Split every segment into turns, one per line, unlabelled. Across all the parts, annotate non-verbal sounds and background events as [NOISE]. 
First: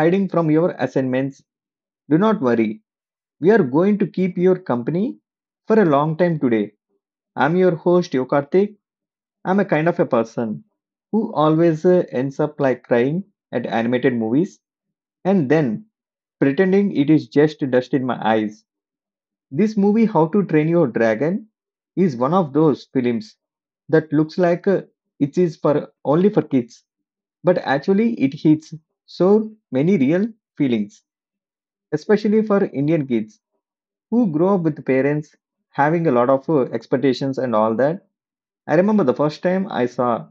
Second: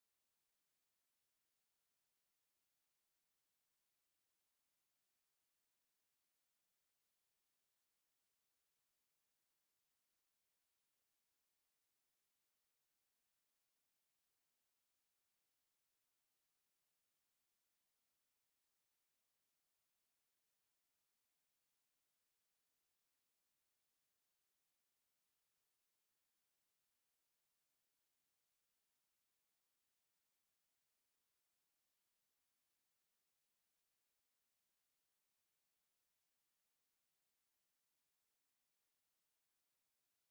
hiding from your assignments, do not worry. We are going to keep your company for a long time today. I'm your host, Yokarthik. I'm a kind of a person who always ends up like crying at animated movies and then pretending it is just dust in my eyes. This movie, How to Train Your Dragon, is one of those films that looks like it is for only for kids, but actually it hits so many real feelings, especially for Indian kids who grow up with parents having a lot of expectations and all that. I remember the first time I saw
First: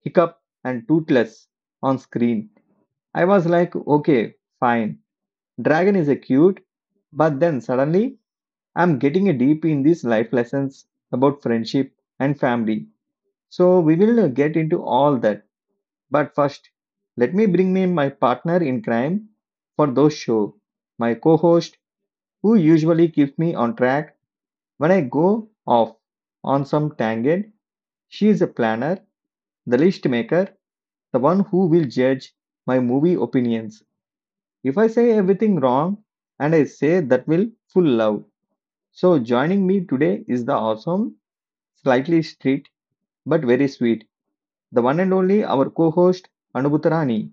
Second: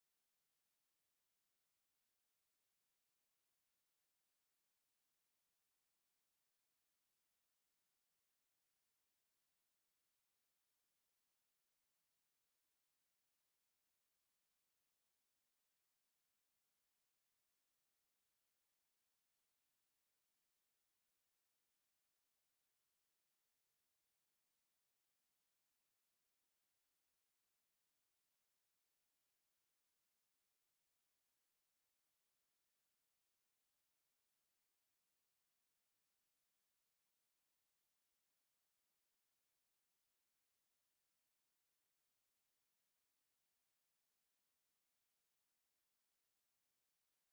Hiccup and Toothless on screen. I was like, okay, fine. Dragon is a cute, but then suddenly I'm getting a deep in these life lessons about friendship and family. So we will get into all that. But first, let me bring me my partner in crime for those show, my co-host who usually keeps me on track when I go off on some tangent. She is a planner, the list maker, the one who will judge my movie opinions. If I say everything wrong and I say that will full love. So joining me today is the awesome, slightly strict but very sweet, the one and only our co-host Anubhutarani.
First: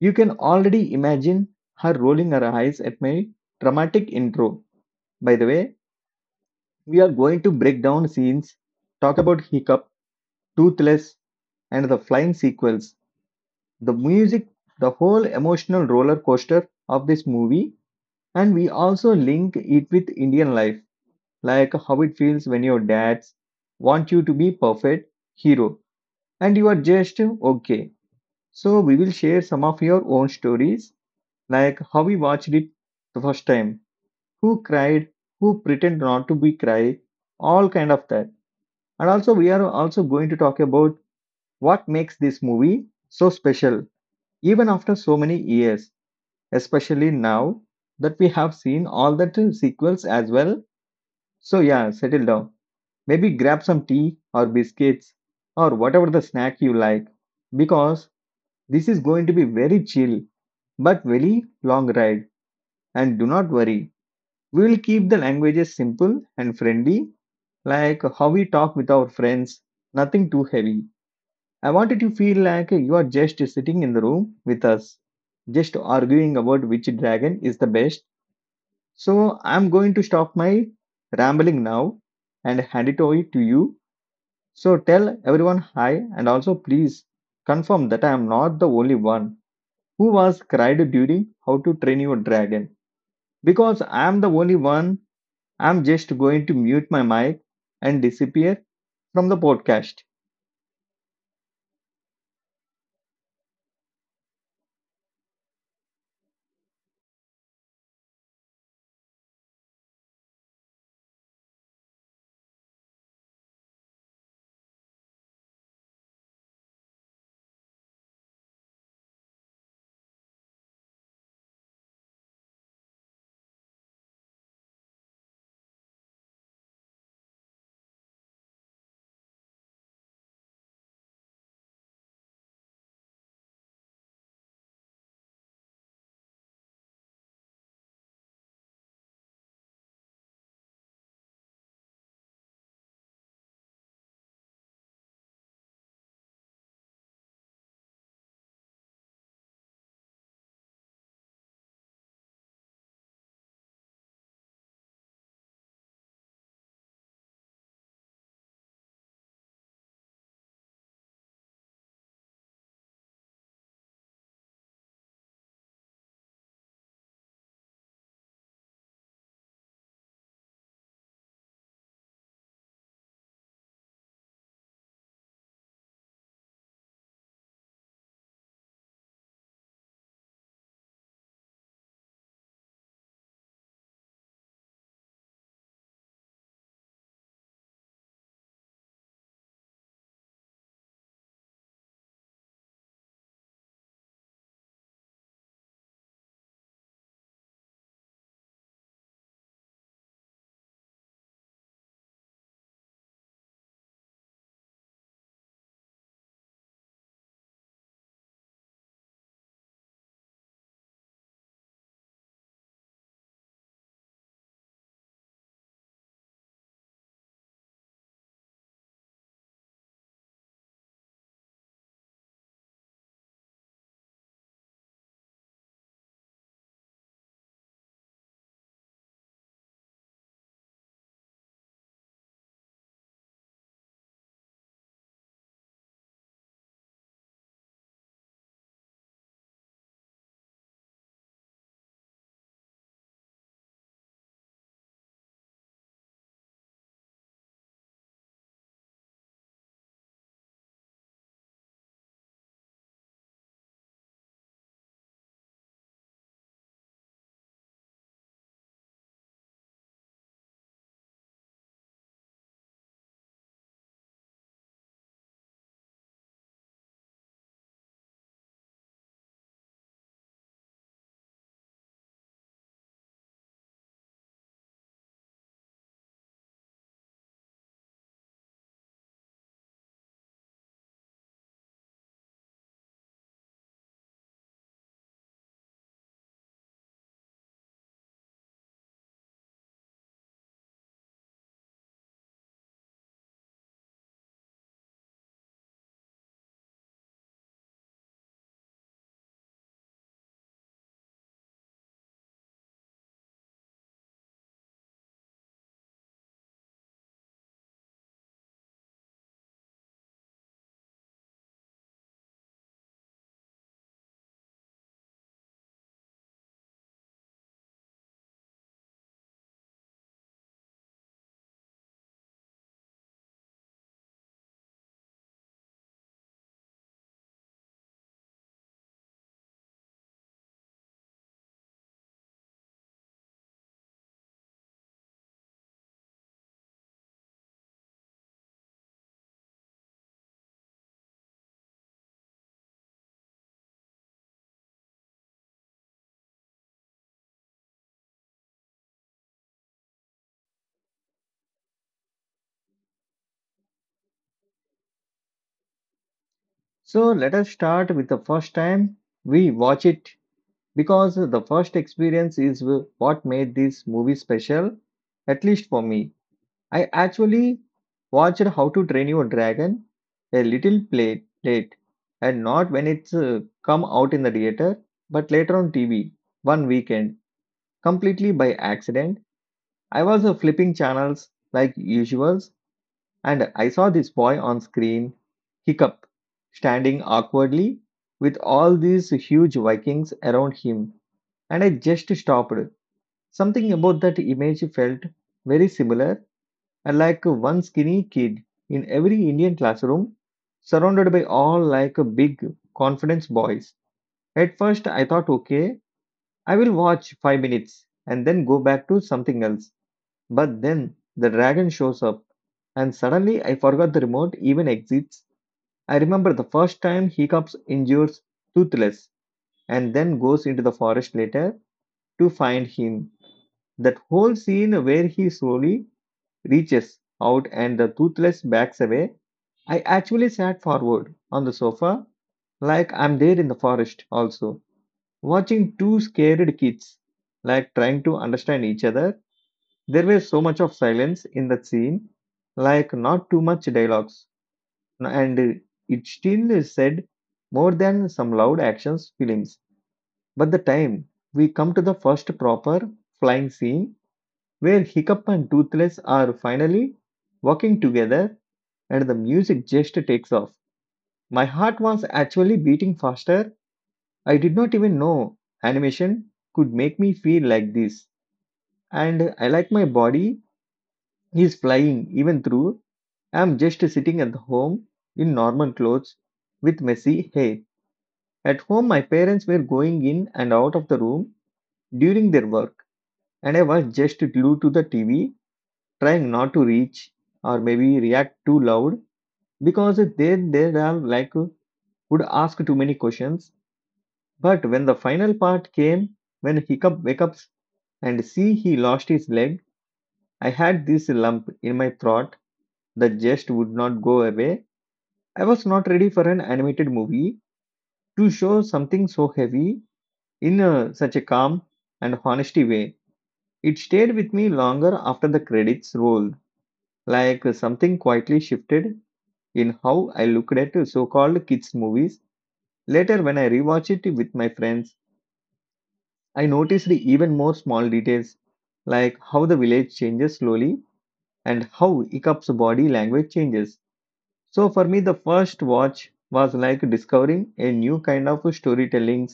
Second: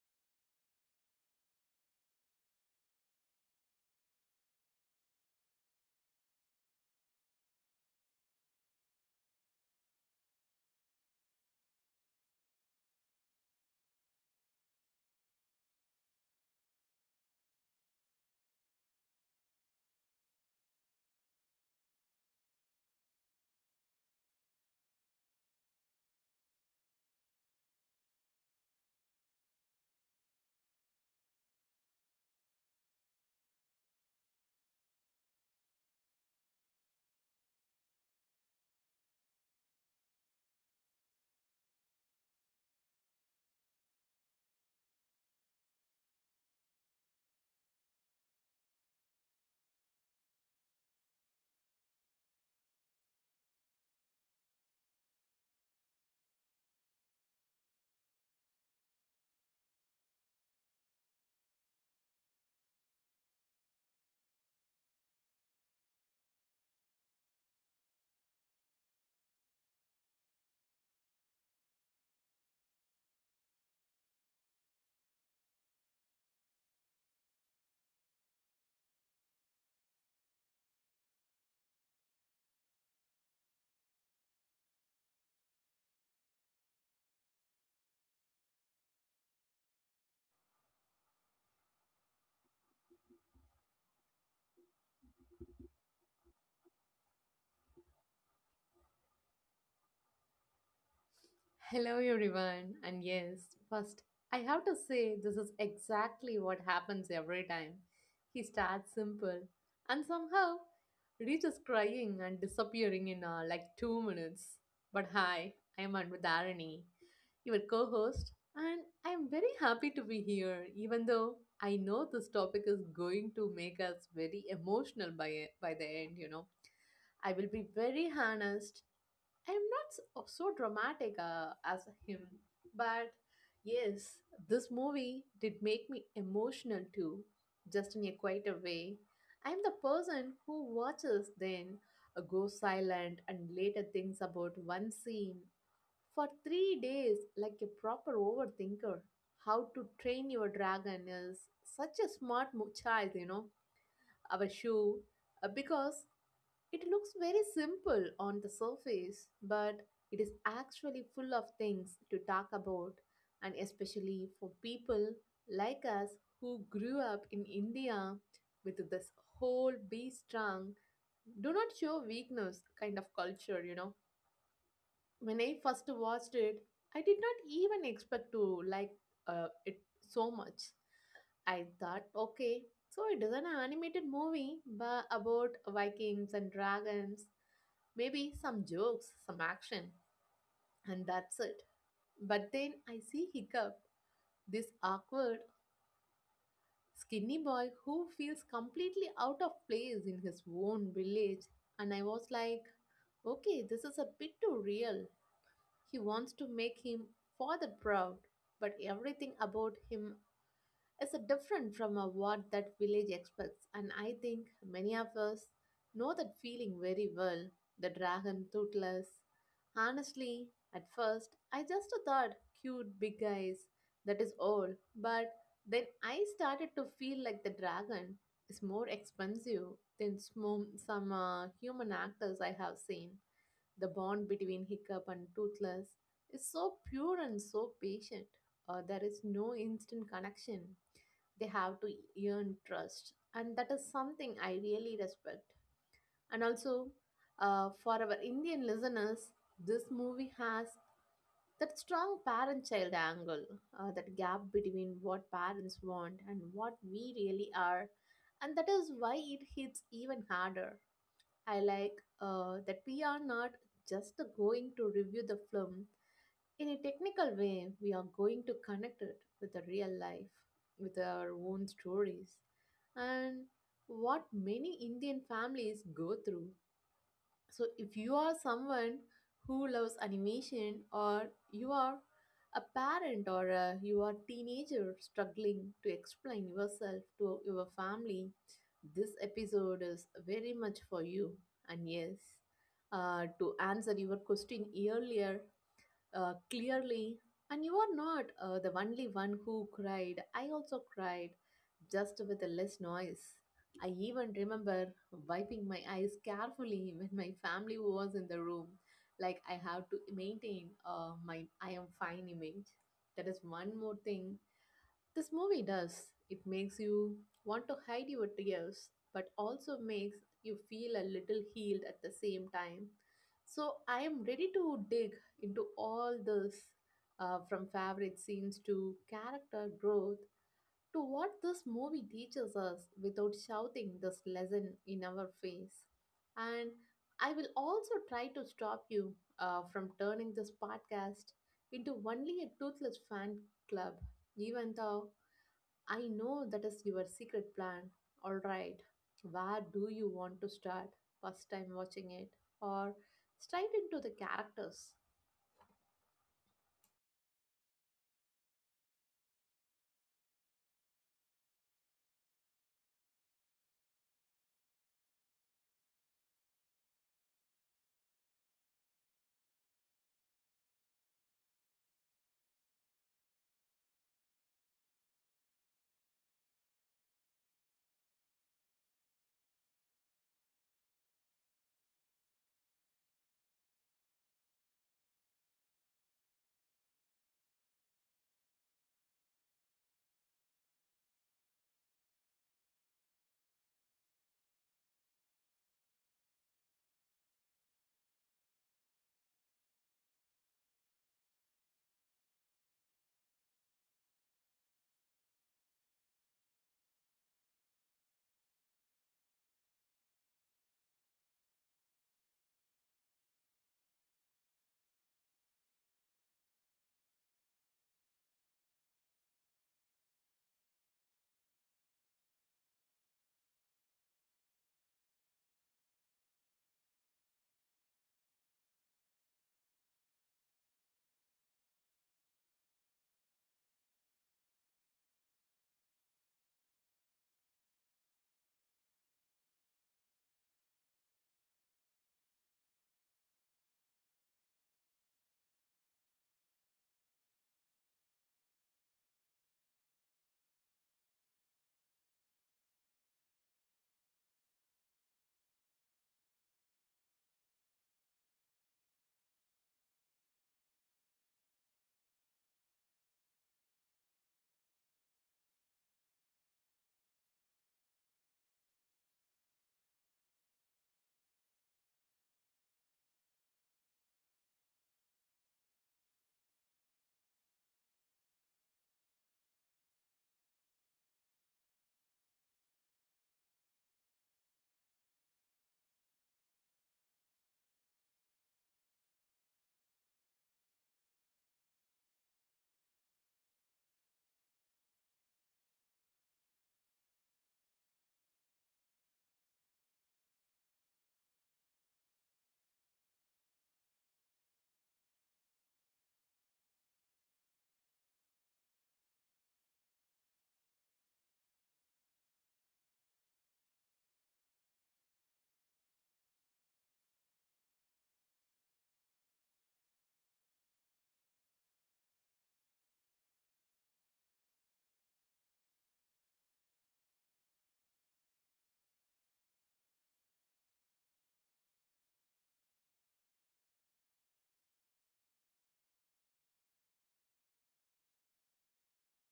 You can already imagine her rolling her eyes at my dramatic intro. By the way, we are going to break down scenes, talk about Hiccup, Toothless, and the flying sequels, the music, the whole emotional roller coaster of this movie, and we also link it with Indian life like how it feels when your dads want you to be perfect hero and you are just okay. So we will share some of your own stories, like how we watched it the first time, who cried, who pretend not to be cry, all kind of that. And also we are also going to talk about what makes this movie so special, even after so many years, especially now that we have seen all the two sequels as well. So yeah, settle down. Maybe grab some tea or biscuits or whatever the snack you like because this is going to be very chill but very long ride. And do not worry, we will keep the languages simple and friendly like how we talk with our friends, nothing too heavy. I wanted to feel like you are just sitting in the room with us, just arguing about which dragon is the best. So I'm going to stop my rambling now and hand it over to you. So tell everyone hi and also please confirm that I am not the only one who was cried during How to Train Your Dragon because I am the only one. I'm just going to mute my mic and disappear from the podcast.
Hello, everyone. And yes, first, I have to say this is exactly what happens every time. He starts simple and somehow reaches crying and disappearing in like 2 minutes. But hi, I am Anvadharani, your co host, and I am very happy to be here, even though I know this topic is going to make us very emotional by the end, you know. I will be very honest. I'm not so, so dramatic as him, but yes, this movie did make me emotional too, just in a quieter way. I'm the person who watches, then goes silent, and later thinks about one scene for 3 days like a proper overthinker. How to Train Your Dragon is such a child, you know. Our shoe, because it looks very simple on the surface, but it is actually full of things to talk about, and especially for people like us who grew up in India with this whole be strong, do not show weakness kind of culture, you know. When I first watched it, I did not even expect to like it so much. I thought, okay, so it is an animated movie but about Vikings and dragons, maybe some jokes, some action, and that's it. But then I see Hiccup, this awkward, skinny boy who feels completely out of place in his own village. And I was like, okay, this is a bit too real. He wants to make him father proud, but everything about him is different from what that village expects, and I think many of us know that feeling very well. The dragon Toothless. Honestly, at first I just thought cute big eyes, that is all, but then I started to feel like the dragon is more expensive than some human actors I have seen. The bond between Hiccup and Toothless is so pure and so patient. There is no instant connection. They have to earn trust, and that is something I really respect. And also, for our Indian listeners, this movie has that strong parent child angle, that gap between what parents want and what we really are, and that is why it hits even harder. I like that we are not just going to review the film in a technical way. We are going to connect it with the real life, with our own stories, and what many Indian families go through. So, if you are someone who loves animation, or you are a parent, or a, you are teenager struggling to explain yourself to your family, this episode is very much for you. And yes, to answer your question earlier, clearly. And you are not the only one who cried. I also cried, just with less noise. I even remember wiping my eyes carefully [LAUGHS] when my family was in the room. Like I have to maintain my I am fine image. That is one more thing this movie does. It makes you want to hide your tears, but also makes you feel a little healed at the same time. So I am ready to dig into all this from favorite scenes to character growth to what this movie teaches us without shouting this lesson in our face. And I will also try to stop you from turning this podcast into only a toothless fan club, even though I know that is your secret plan. All right. Where do you want to start? First time watching it, or straight into the characters?
So let us start with the first time we watch it because the first experience is what made this movie special, at least for me. I actually watched How to Train Your Dragon a little play, late, and not when it's come out in the theater but later on TV one weekend completely by accident. I was flipping channels like usuals and I saw this boy on screen, Hiccup, standing awkwardly with all these huge Vikings around him, and I just stopped. Something about that image felt very similar and like one skinny kid in every Indian classroom, surrounded by all like big, confidence boys. At first, I thought, okay, I will watch 5 minutes and then go back to something else. But then the dragon shows up, and suddenly I forgot the remote even exists. I remember the first time Hiccups injures Toothless and then goes into the forest later to find him. That whole scene where he slowly reaches out and the Toothless backs away. I actually sat forward on the sofa like I'm there in the forest also, watching two scared kids like trying to understand each other. There was so much of silence in that scene, like not too much dialogues, and it still said more than some loud actions films. But the time we come to the first proper flying scene where Hiccup and Toothless are finally working together and the music just takes off. My heart was actually beating faster. I did not even know animation could make me feel like this. And I like my body is flying even through. I'm just sitting at home in normal clothes with messy hair. At home, my parents were going in and out of the room during their work, and I was just glued to the TV, trying not to reach or maybe react too loud because they are like would ask too many questions. But when the final part came, when Hiccup wakes up and see he lost his leg, I had this lump in my throat that just would not go away. I was not ready for an animated movie to show something so heavy in a, such a calm and honesty way. It stayed with me longer after the credits rolled, like something quietly shifted in how I looked at so-called kids movies. Later, when I rewatched it with my friends, I noticed even more small details like how the village changes slowly and how Ikap's body language changes. So for me, the first watch was like discovering a new kind of storytelling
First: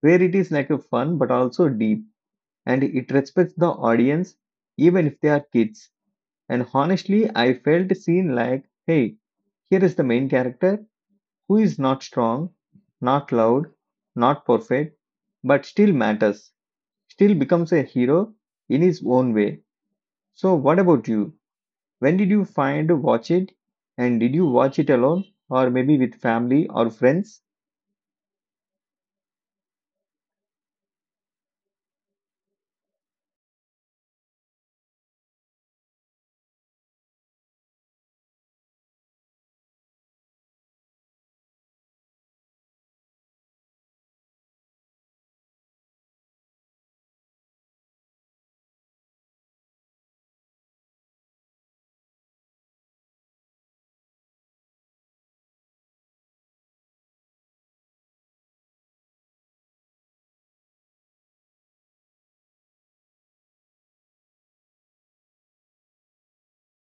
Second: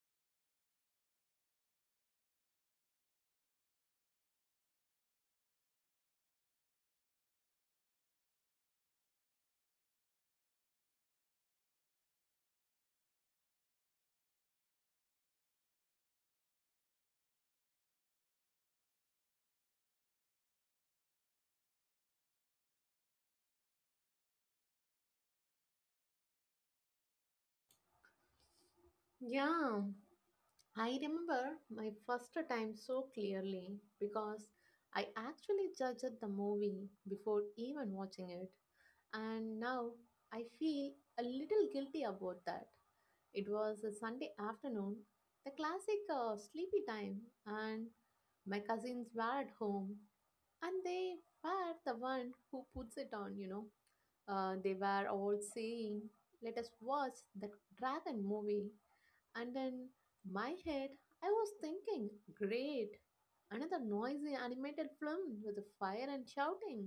where it is like a fun but also deep and it respects the audience even if they are kids. And honestly, I felt seen like, hey, here is the main character who is not strong, not loud, not perfect, but still matters. Still becomes a hero in his own way. So, what about you? When did you find to watch it? And did you watch it alone or maybe with family or friends?
Yeah, I remember my first time so clearly because I actually judged the movie before even watching it. And now I feel a little guilty about that. It was a Sunday afternoon, the classic sleepy time, and my cousins were at home, and they were the one who puts it on. They were all saying, let us watch that dragon movie. And in my head, I was thinking, great, another noisy animated film with a fire and shouting.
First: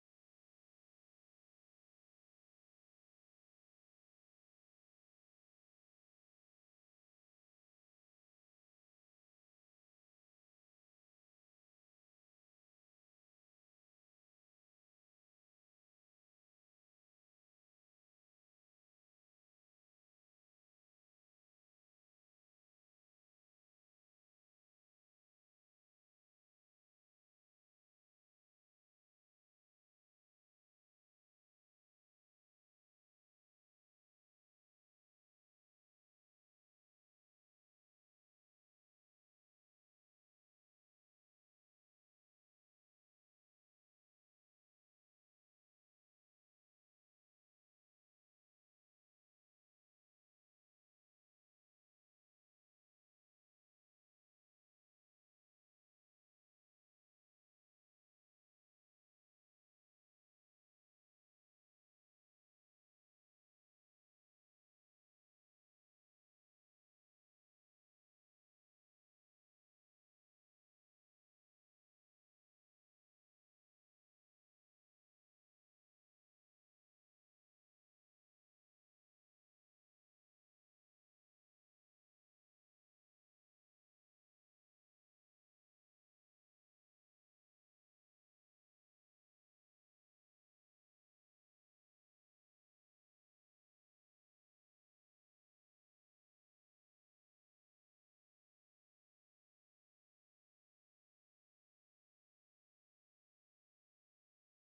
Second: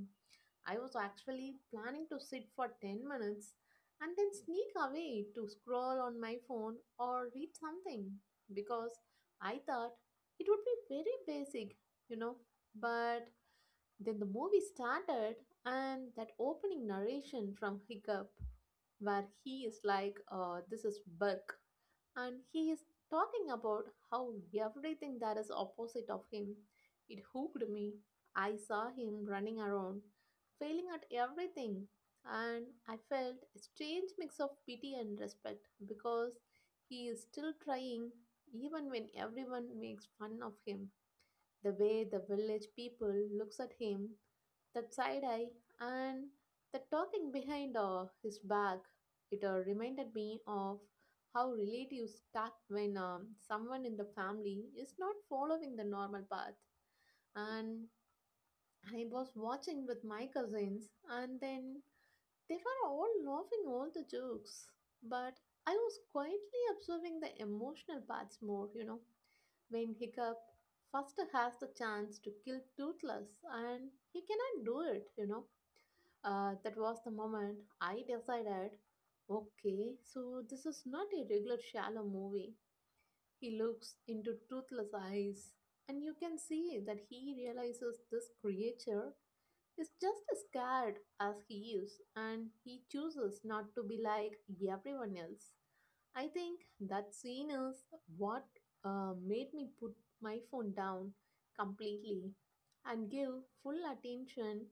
I was actually planning to sit for 10 minutes and then sneak away to scroll on my phone or read something because I thought it would be very basic, you know. But then the movie started, and that opening narration from Hiccup, where he is like, This is Burke, and he is talking about how everything that is opposite of him. It hooked me. I saw him running around, failing at everything, and I felt a strange mix of pity and respect because he is still trying even when everyone makes fun of him. The way the village people looks at him, that side eye and the talking behind his back, it reminded me of how relatives talk when someone in the family is not following the normal path. And I was watching with my cousins, and then they were all laughing all the jokes, but I was quietly observing the emotional parts more. When Hiccup first has the chance to kill Toothless and he cannot do it. That was the moment I decided, okay, so this is not a regular shallow movie. He looks into Toothless eyes, and you can see that he realizes this creature is just as scared as he is, and he chooses not to be like everyone else. I think that scene is what made me put my phone down completely and give full attention,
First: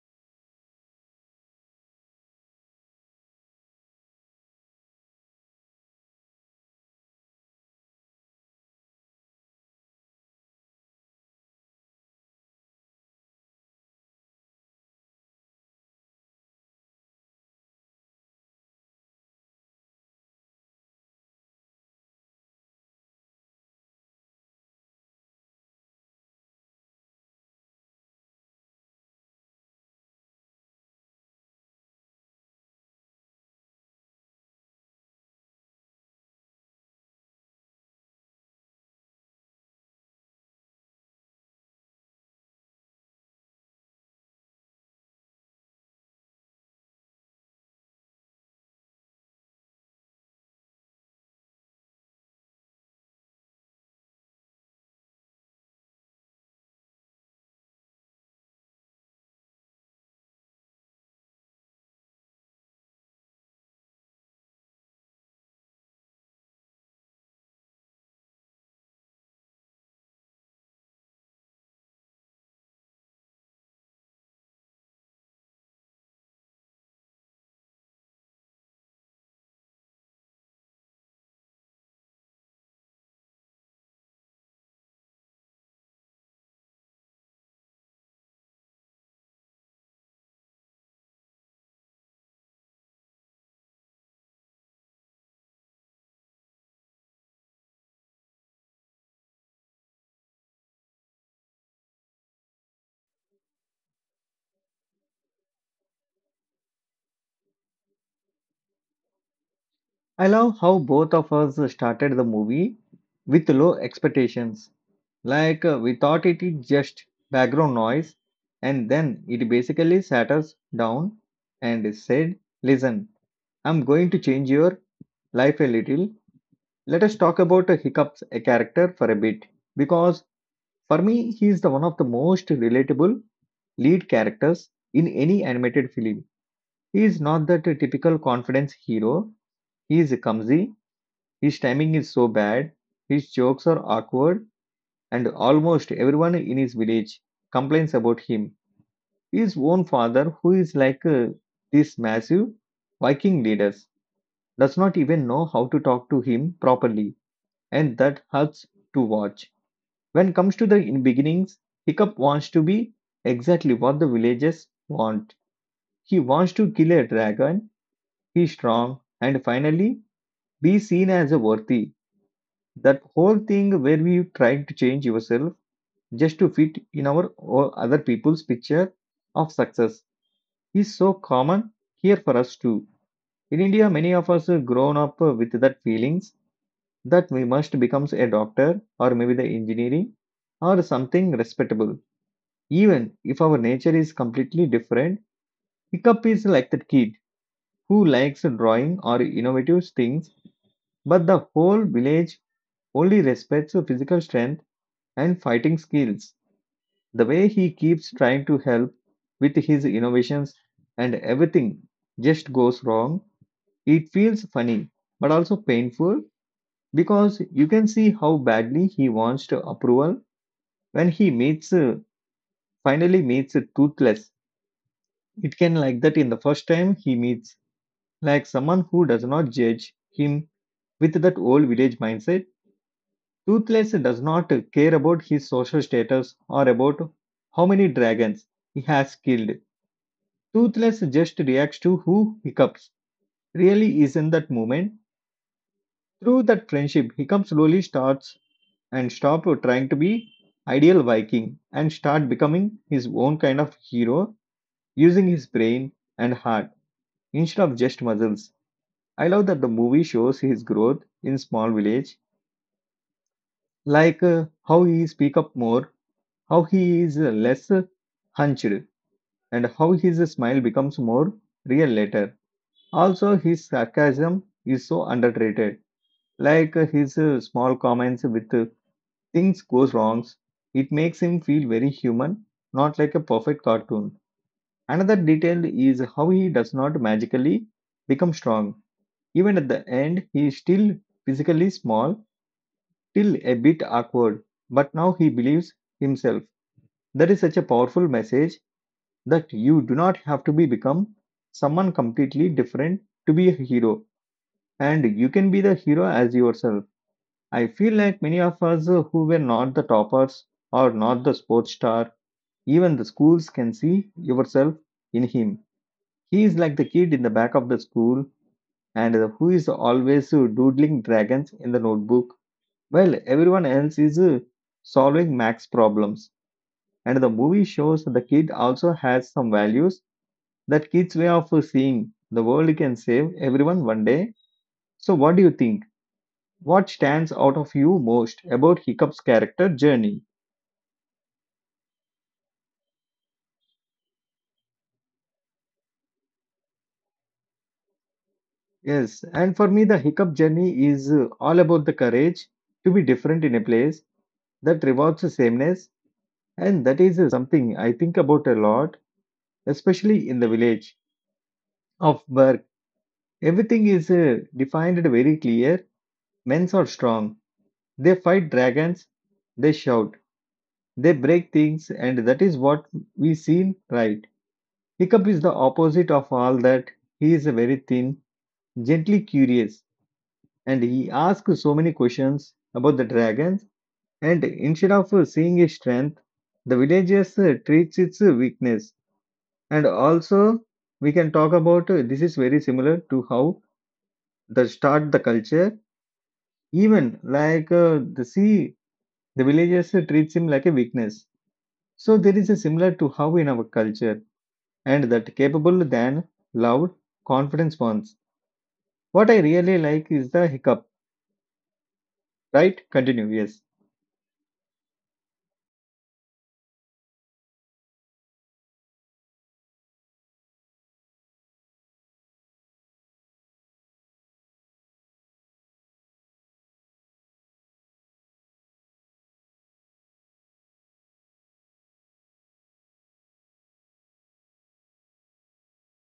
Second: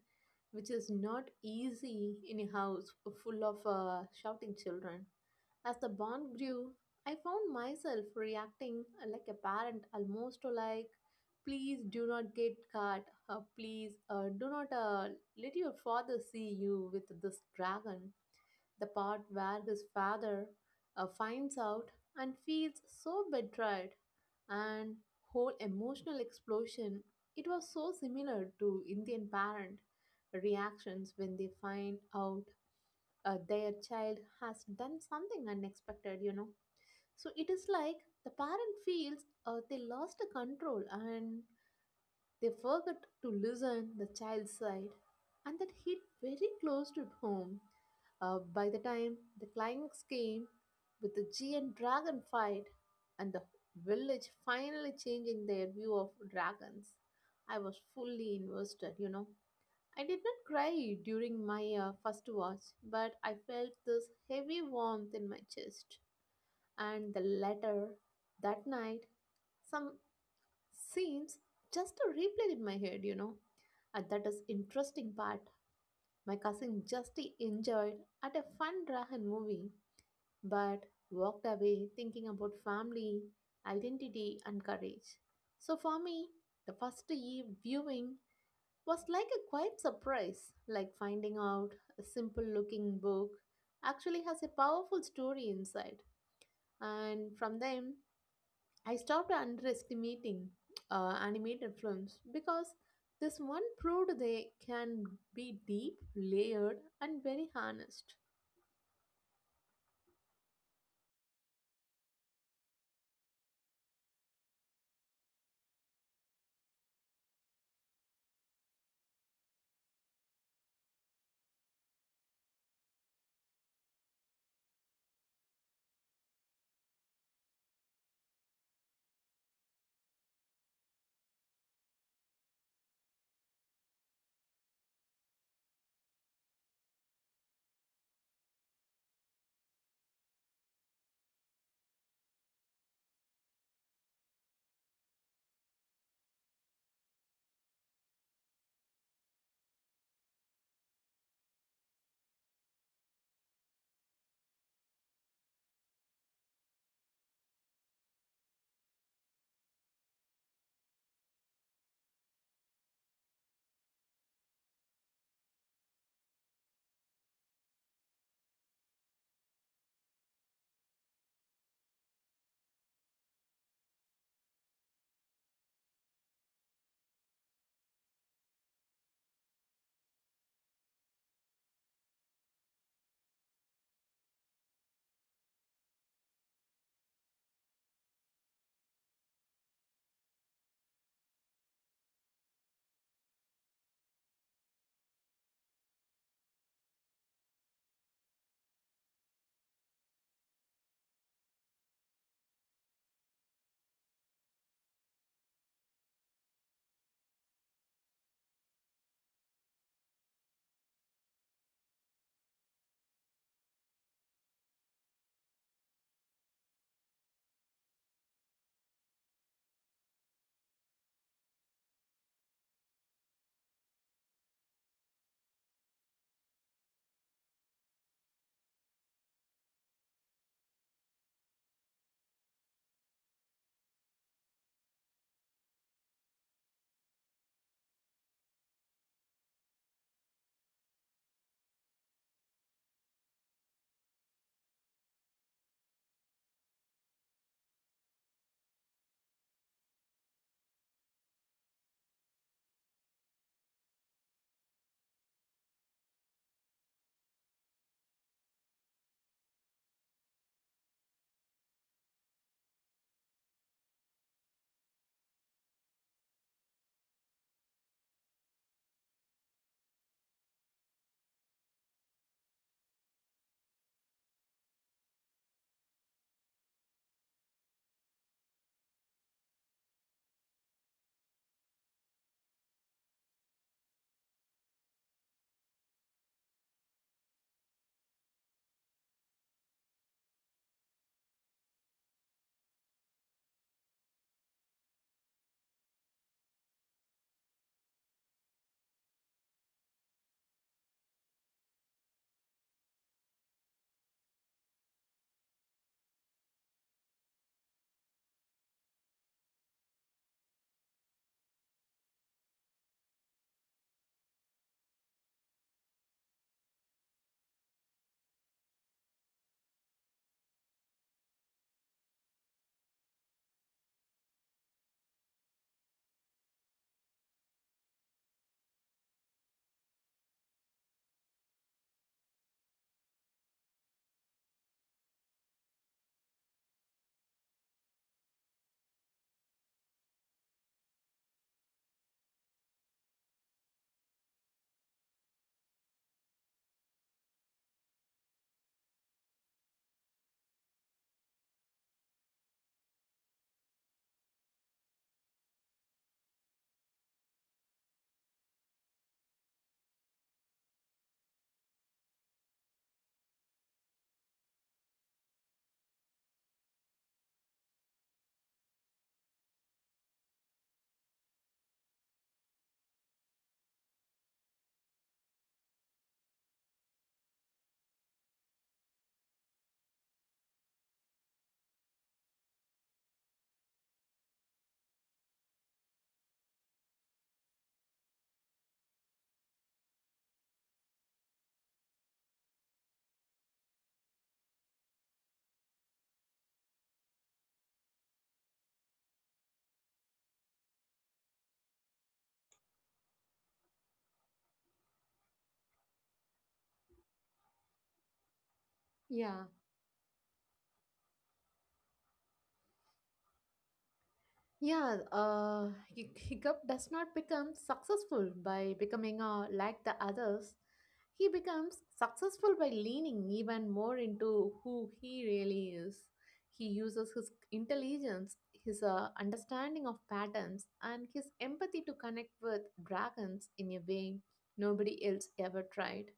which is not easy in a house full of shouting children. As the bond grew, I found myself reacting like a parent, almost like, please do not get caught, or please do not let your father see you with this dragon. The part where his father finds out and feels so betrayed, and whole emotional explosion. It was so similar to Indian parent reactions when they find out their child has done something unexpected. So it is like the parent feels they lost the control, and they forgot to listen the child's side, and that hit very close to home. By the time the climax came with the G and dragon fight and the village finally changing their view of dragons, I was fully invested. I did not cry during my first watch, but I felt this heavy warmth in my chest. And the latter, that night, some scenes just replayed in my head. And that is interesting part. My cousin just enjoyed at a fun Drahan movie, but walked away thinking about family, identity, and courage. So for me, the first eve viewing was like a quiet surprise, like finding out a simple looking book actually has a powerful story inside. And from them, I stopped underestimating animated films because this one proved they can be deep, layered, and very honest.
I love how both of us started the movie with low expectations. Like we thought it is just background noise, and then it basically sat us down and said, listen, I'm going to change your life a little. Let us talk about Hiccup's character for a bit because for me, he is the one of the most relatable lead characters in any animated film. He is not that typical confidence hero. He is clumsy, his timing is so bad, his jokes are awkward, and almost everyone in his village complains about him. His own father, who is like this massive Viking leader, does not even know how to talk to him properly, and that hurts to watch. When comes to the in beginnings, Hiccup wants to be exactly what the villagers want. He wants to kill a dragon, be strong, and finally be seen as a worthy. That whole thing where we try to change yourself just to fit in our or other people's picture of success is so common here for us too. In India, many of us have grown up with that feelings that we must become a doctor or maybe the engineering or something respectable. Even if our nature is completely different, Hiccup is like that kid who likes drawing or innovative things, but the whole village only respects physical strength and fighting skills. The way he keeps trying to help with his innovations and everything just goes wrong, it feels funny but also painful because you can see how badly he wants to approval when he meets finally meets Toothless. It can like that in the first time he meets. Like someone who does not judge him with that old village mindset, Toothless does not care about his social status or about how many dragons he has killed. Toothless just reacts to who hiccups. Really is in that moment. Through that friendship, Hiccup slowly starts and stop trying to be ideal Viking and start becoming his own kind of hero, using his brain and heart instead of just muscles. I love that the movie shows his growth in small village like how he speak up more, how he is less hunched, and how his smile becomes more real later. Also, his sarcasm is so underrated. Like his small comments with things goes wrongs, it makes him feel very human, not like a perfect cartoon. Another detail is how he does not magically become strong. Even at the end, he is still physically small, still a bit awkward, but now he believes himself. That is such a powerful message that you do not have to be become someone completely different to be a hero, and you can be the hero as yourself. I feel like many of us who were not the toppers or not the sports star, even the schools can see yourself in him. He is like the kid in the back of the school and who is always doodling dragons in the notebook while everyone else is solving max problems, and the movie shows the kid also has some values that kids' way of seeing the world can save everyone one day. So, what do you think? What stands out of you most about Hiccup's character journey? Yes, and for me, the Hiccup journey is all about the courage to be different in a place that rewards the sameness, and that is something I think about a lot, especially in the village of Burke. Everything is defined very clear. Men are strong. They fight dragons. They shout. They break things, and that is what we seen, right? Hiccup is the opposite of all that. He is a very thin, gently curious, and he asks so many questions about the dragons. And instead of seeing his strength, the villagers treats its weakness. And also, we can talk about this is very similar to how the start the culture. Even like the sea, the villagers treats him like a weakness. So there is a similar to how in our culture and that capable than loud confidence ones. What I
Yeah,
really like is the hiccup, right? Continue, yes.
yeah. [LAUGHS] Hiccup does not become successful by becoming like the others. He becomes successful by leaning even more into who he really is. He uses his intelligence, his understanding of patterns, and his empathy to connect with dragons in a way nobody else ever tried.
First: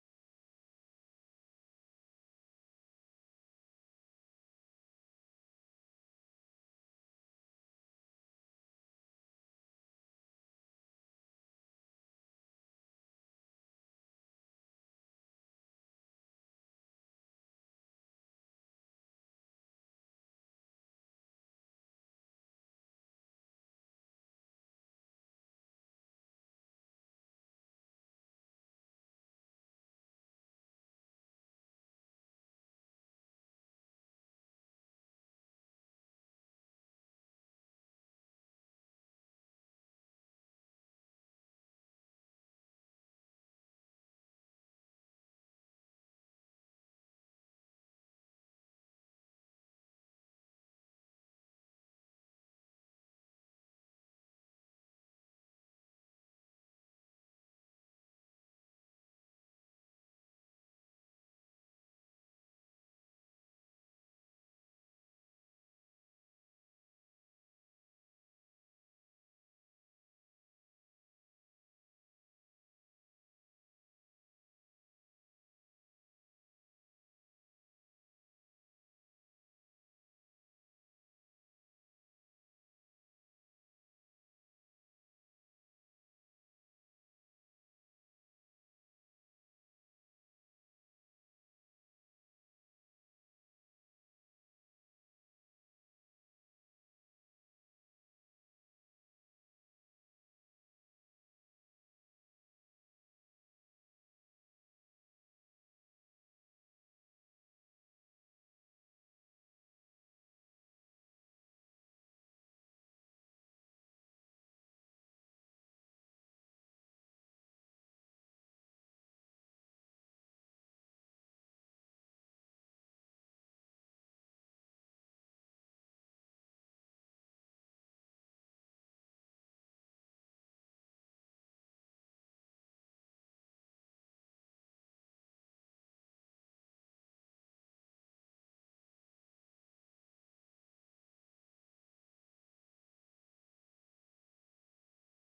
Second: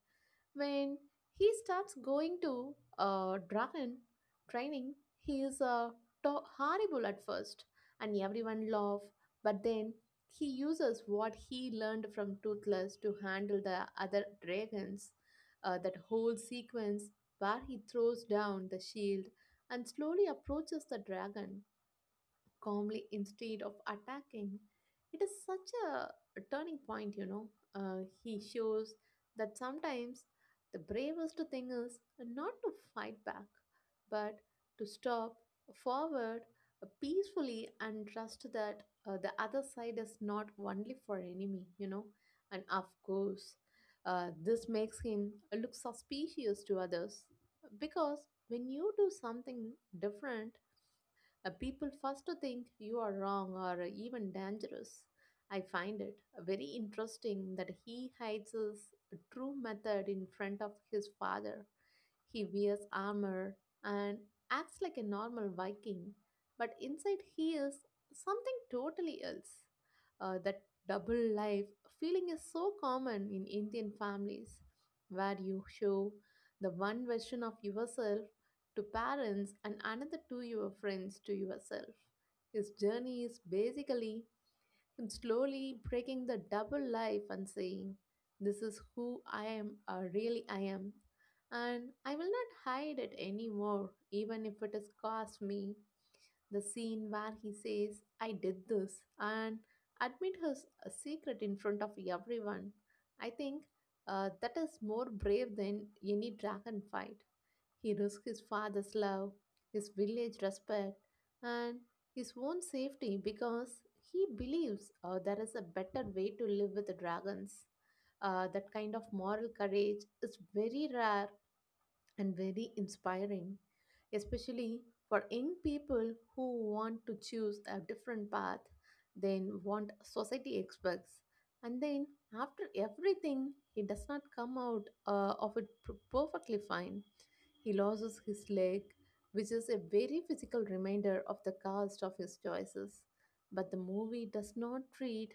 When he starts going to dragon training, he is horrible at first, and everyone laugh. But then he uses what he learned from Toothless to handle the other dragons. That whole sequence where he throws down the shield and slowly approaches the dragon calmly instead of attacking. It is such a turning point. He shows that sometimes the bravest thing is not to fight back, but to stop forward peacefully, and trust that the other side is not only for enemy. And of course, this makes him look suspicious to others because when you do something different, people first think you are wrong or even dangerous. I find it very interesting that he hides his true method in front of his father. He wears armor and acts like a normal Viking, but inside he is something totally else. That double life feeling is so common in Indian families, where you show the one version of yourself to parents and another to your friends to yourself. His journey is basically and slowly breaking the double life and saying, this is who I am, or really I am, and I will not hide it anymore, even if it has cost me. The scene where he says, I did this, and admit his secret in front of everyone. I think that is more brave than any dragon fight. He risked his father's love, his village respect, and his own safety because he believes there is a better way to live with dragons. That kind of moral courage is very rare and very inspiring, especially for young people who want to choose a different path than what society expects. And then, after everything, he does not come out of it perfectly fine. He loses his leg, which is a very physical reminder of the cost of his choices. But the movie does not treat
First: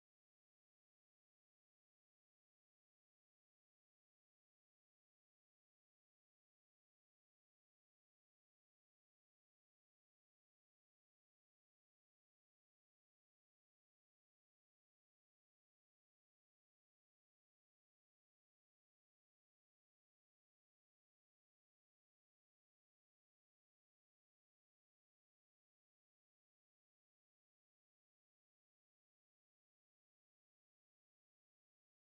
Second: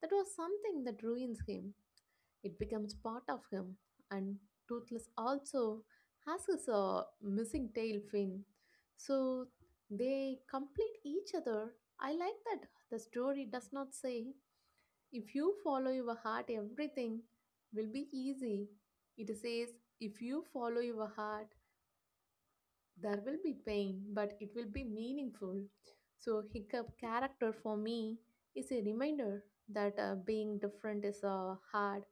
that was something that ruins him. It becomes part of him. And Toothless also has his missing tail fin. So they complete each other. I like that the story does not say, if you follow your heart, everything will be easy. It says, if you follow your heart, there will be pain, but it will be meaningful. So, Hiccup character for me is a reminder that being different is hard.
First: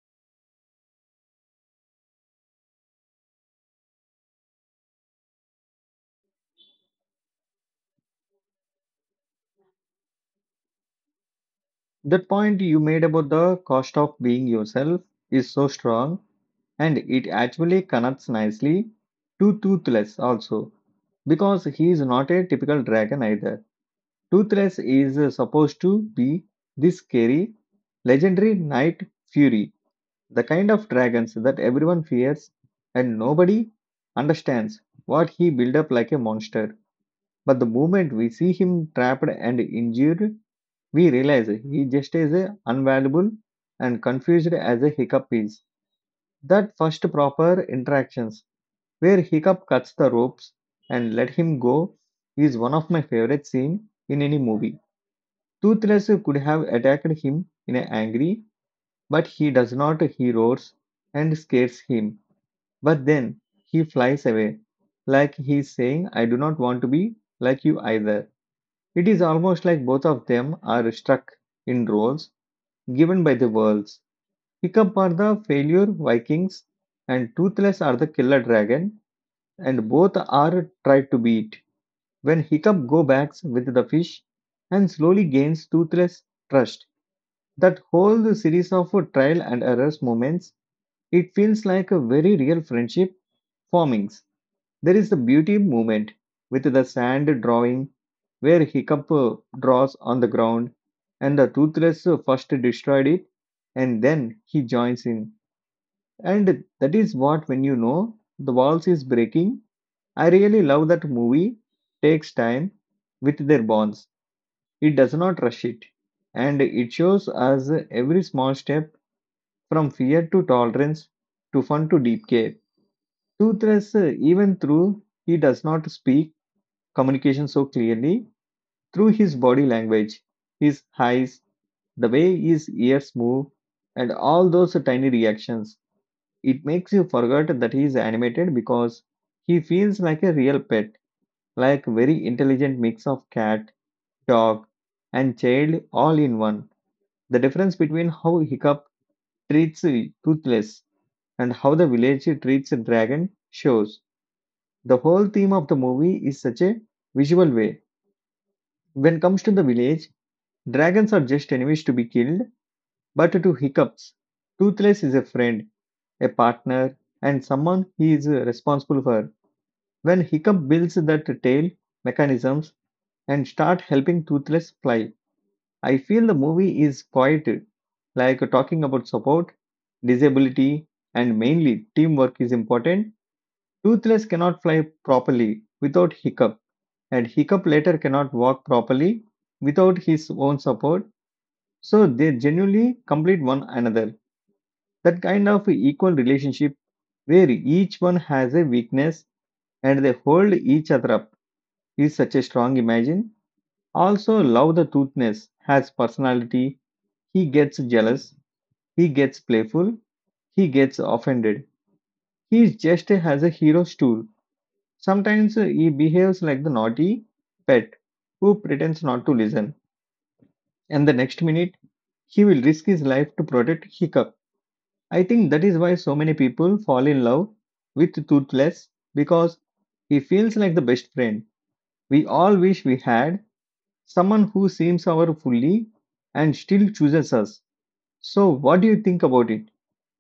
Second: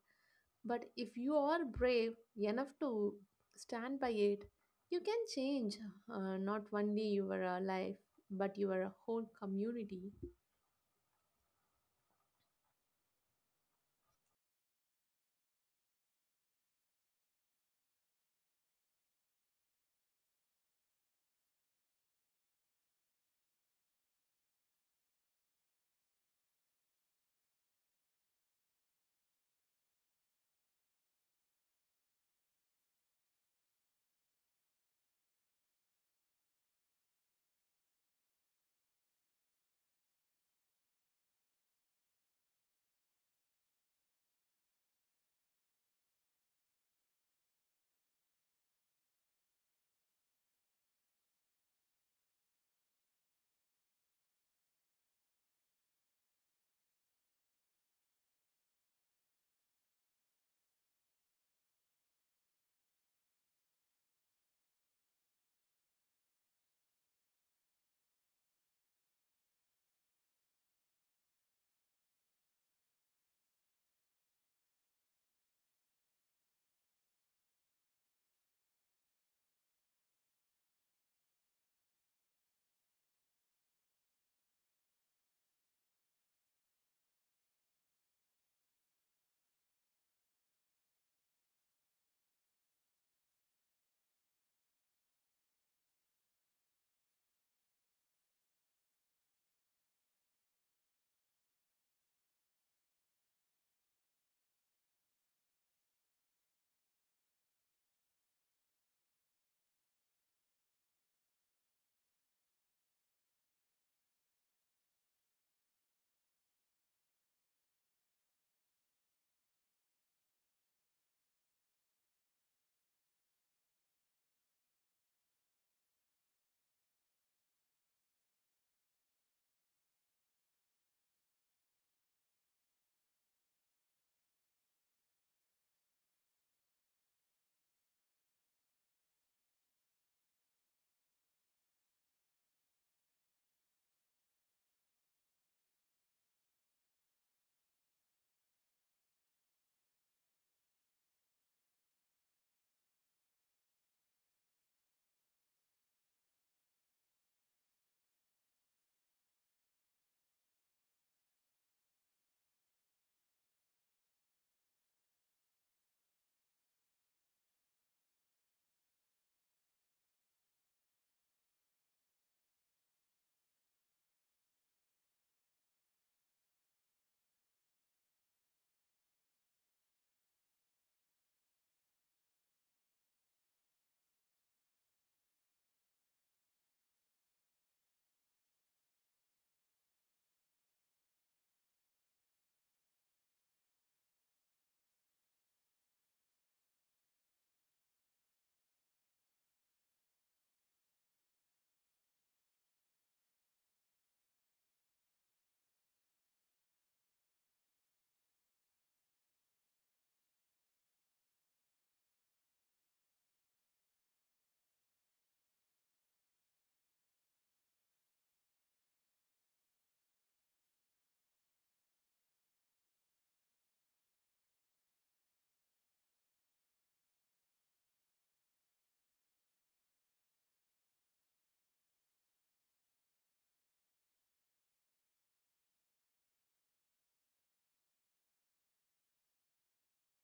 But if you are brave enough to stand by it, you can change not only your life but your whole community.
That point you made about the cost of being yourself is so strong, and it actually connects nicely to Toothless also because he is not a typical dragon either. Toothless is supposed to be this scary, legendary knight fury. The kind of dragons that everyone fears and nobody understands what he built up like a monster. But the moment we see him trapped and injured, we realize he just is a unvaluable and confused as a hiccup is. That first proper interactions where Hiccup cuts the ropes and let him go is one of my favorite scene in any movie. Toothless could have attacked him in a angry, but he does not. He roars and scares him. But then he flies away, like he's saying, I do not want to be like you either. It is almost like both of them are stuck in roles given by the worlds. Hiccup are the failure Vikings, and Toothless are the killer dragon, and both are tried to beat. When Hiccup go backs with the fish and slowly gains Toothless trust, that whole series of trial and errors moments, it feels like a very real friendship formings. There is the beauty movement with the sand drawing, where Hiccup draws on the ground, and the Toothless first destroyed it, and then he joins in. And that is what, when you know the walls is breaking, I really love that movie takes time with their bonds. It does not rush it, and it shows us every small step from fear to tolerance to fun to deep care. Toothless, even through he does not speak, communication so clearly through his body language, his eyes, the way his ears move, and all those tiny reactions. It makes you forget that he is animated because he feels like a real pet, like very intelligent mix of cat, dog, and child all in one. The difference between how Hiccup treats Toothless and how the village treats Dragon shows. The whole theme of the movie is such a visual way. When it comes to the village, Dragons are just enemies to be killed, but to Hiccups, Toothless is a friend, a partner, and someone he is responsible for. When Hiccup builds that tail mechanisms and start helping Toothless fly, I feel the movie is quite like talking about support, disability, and mainly teamwork is important. Toothless cannot fly properly without Hiccup, and Hiccup later cannot walk properly without his own support. So they genuinely complete one another. That kind of equal relationship where each one has a weakness and they hold each other up is such a strong imagine. Also, love the toothness has personality. He gets jealous, he gets playful, he gets offended. He just has a hero stool. Sometimes he behaves like the naughty pet who pretends not to listen, and the next minute he will risk his life to protect Hiccup. I think that is why so many people fall in love with Toothless because he feels like the best friend. We all wish we had someone who seems our fully and still chooses us. So, what do you think about it?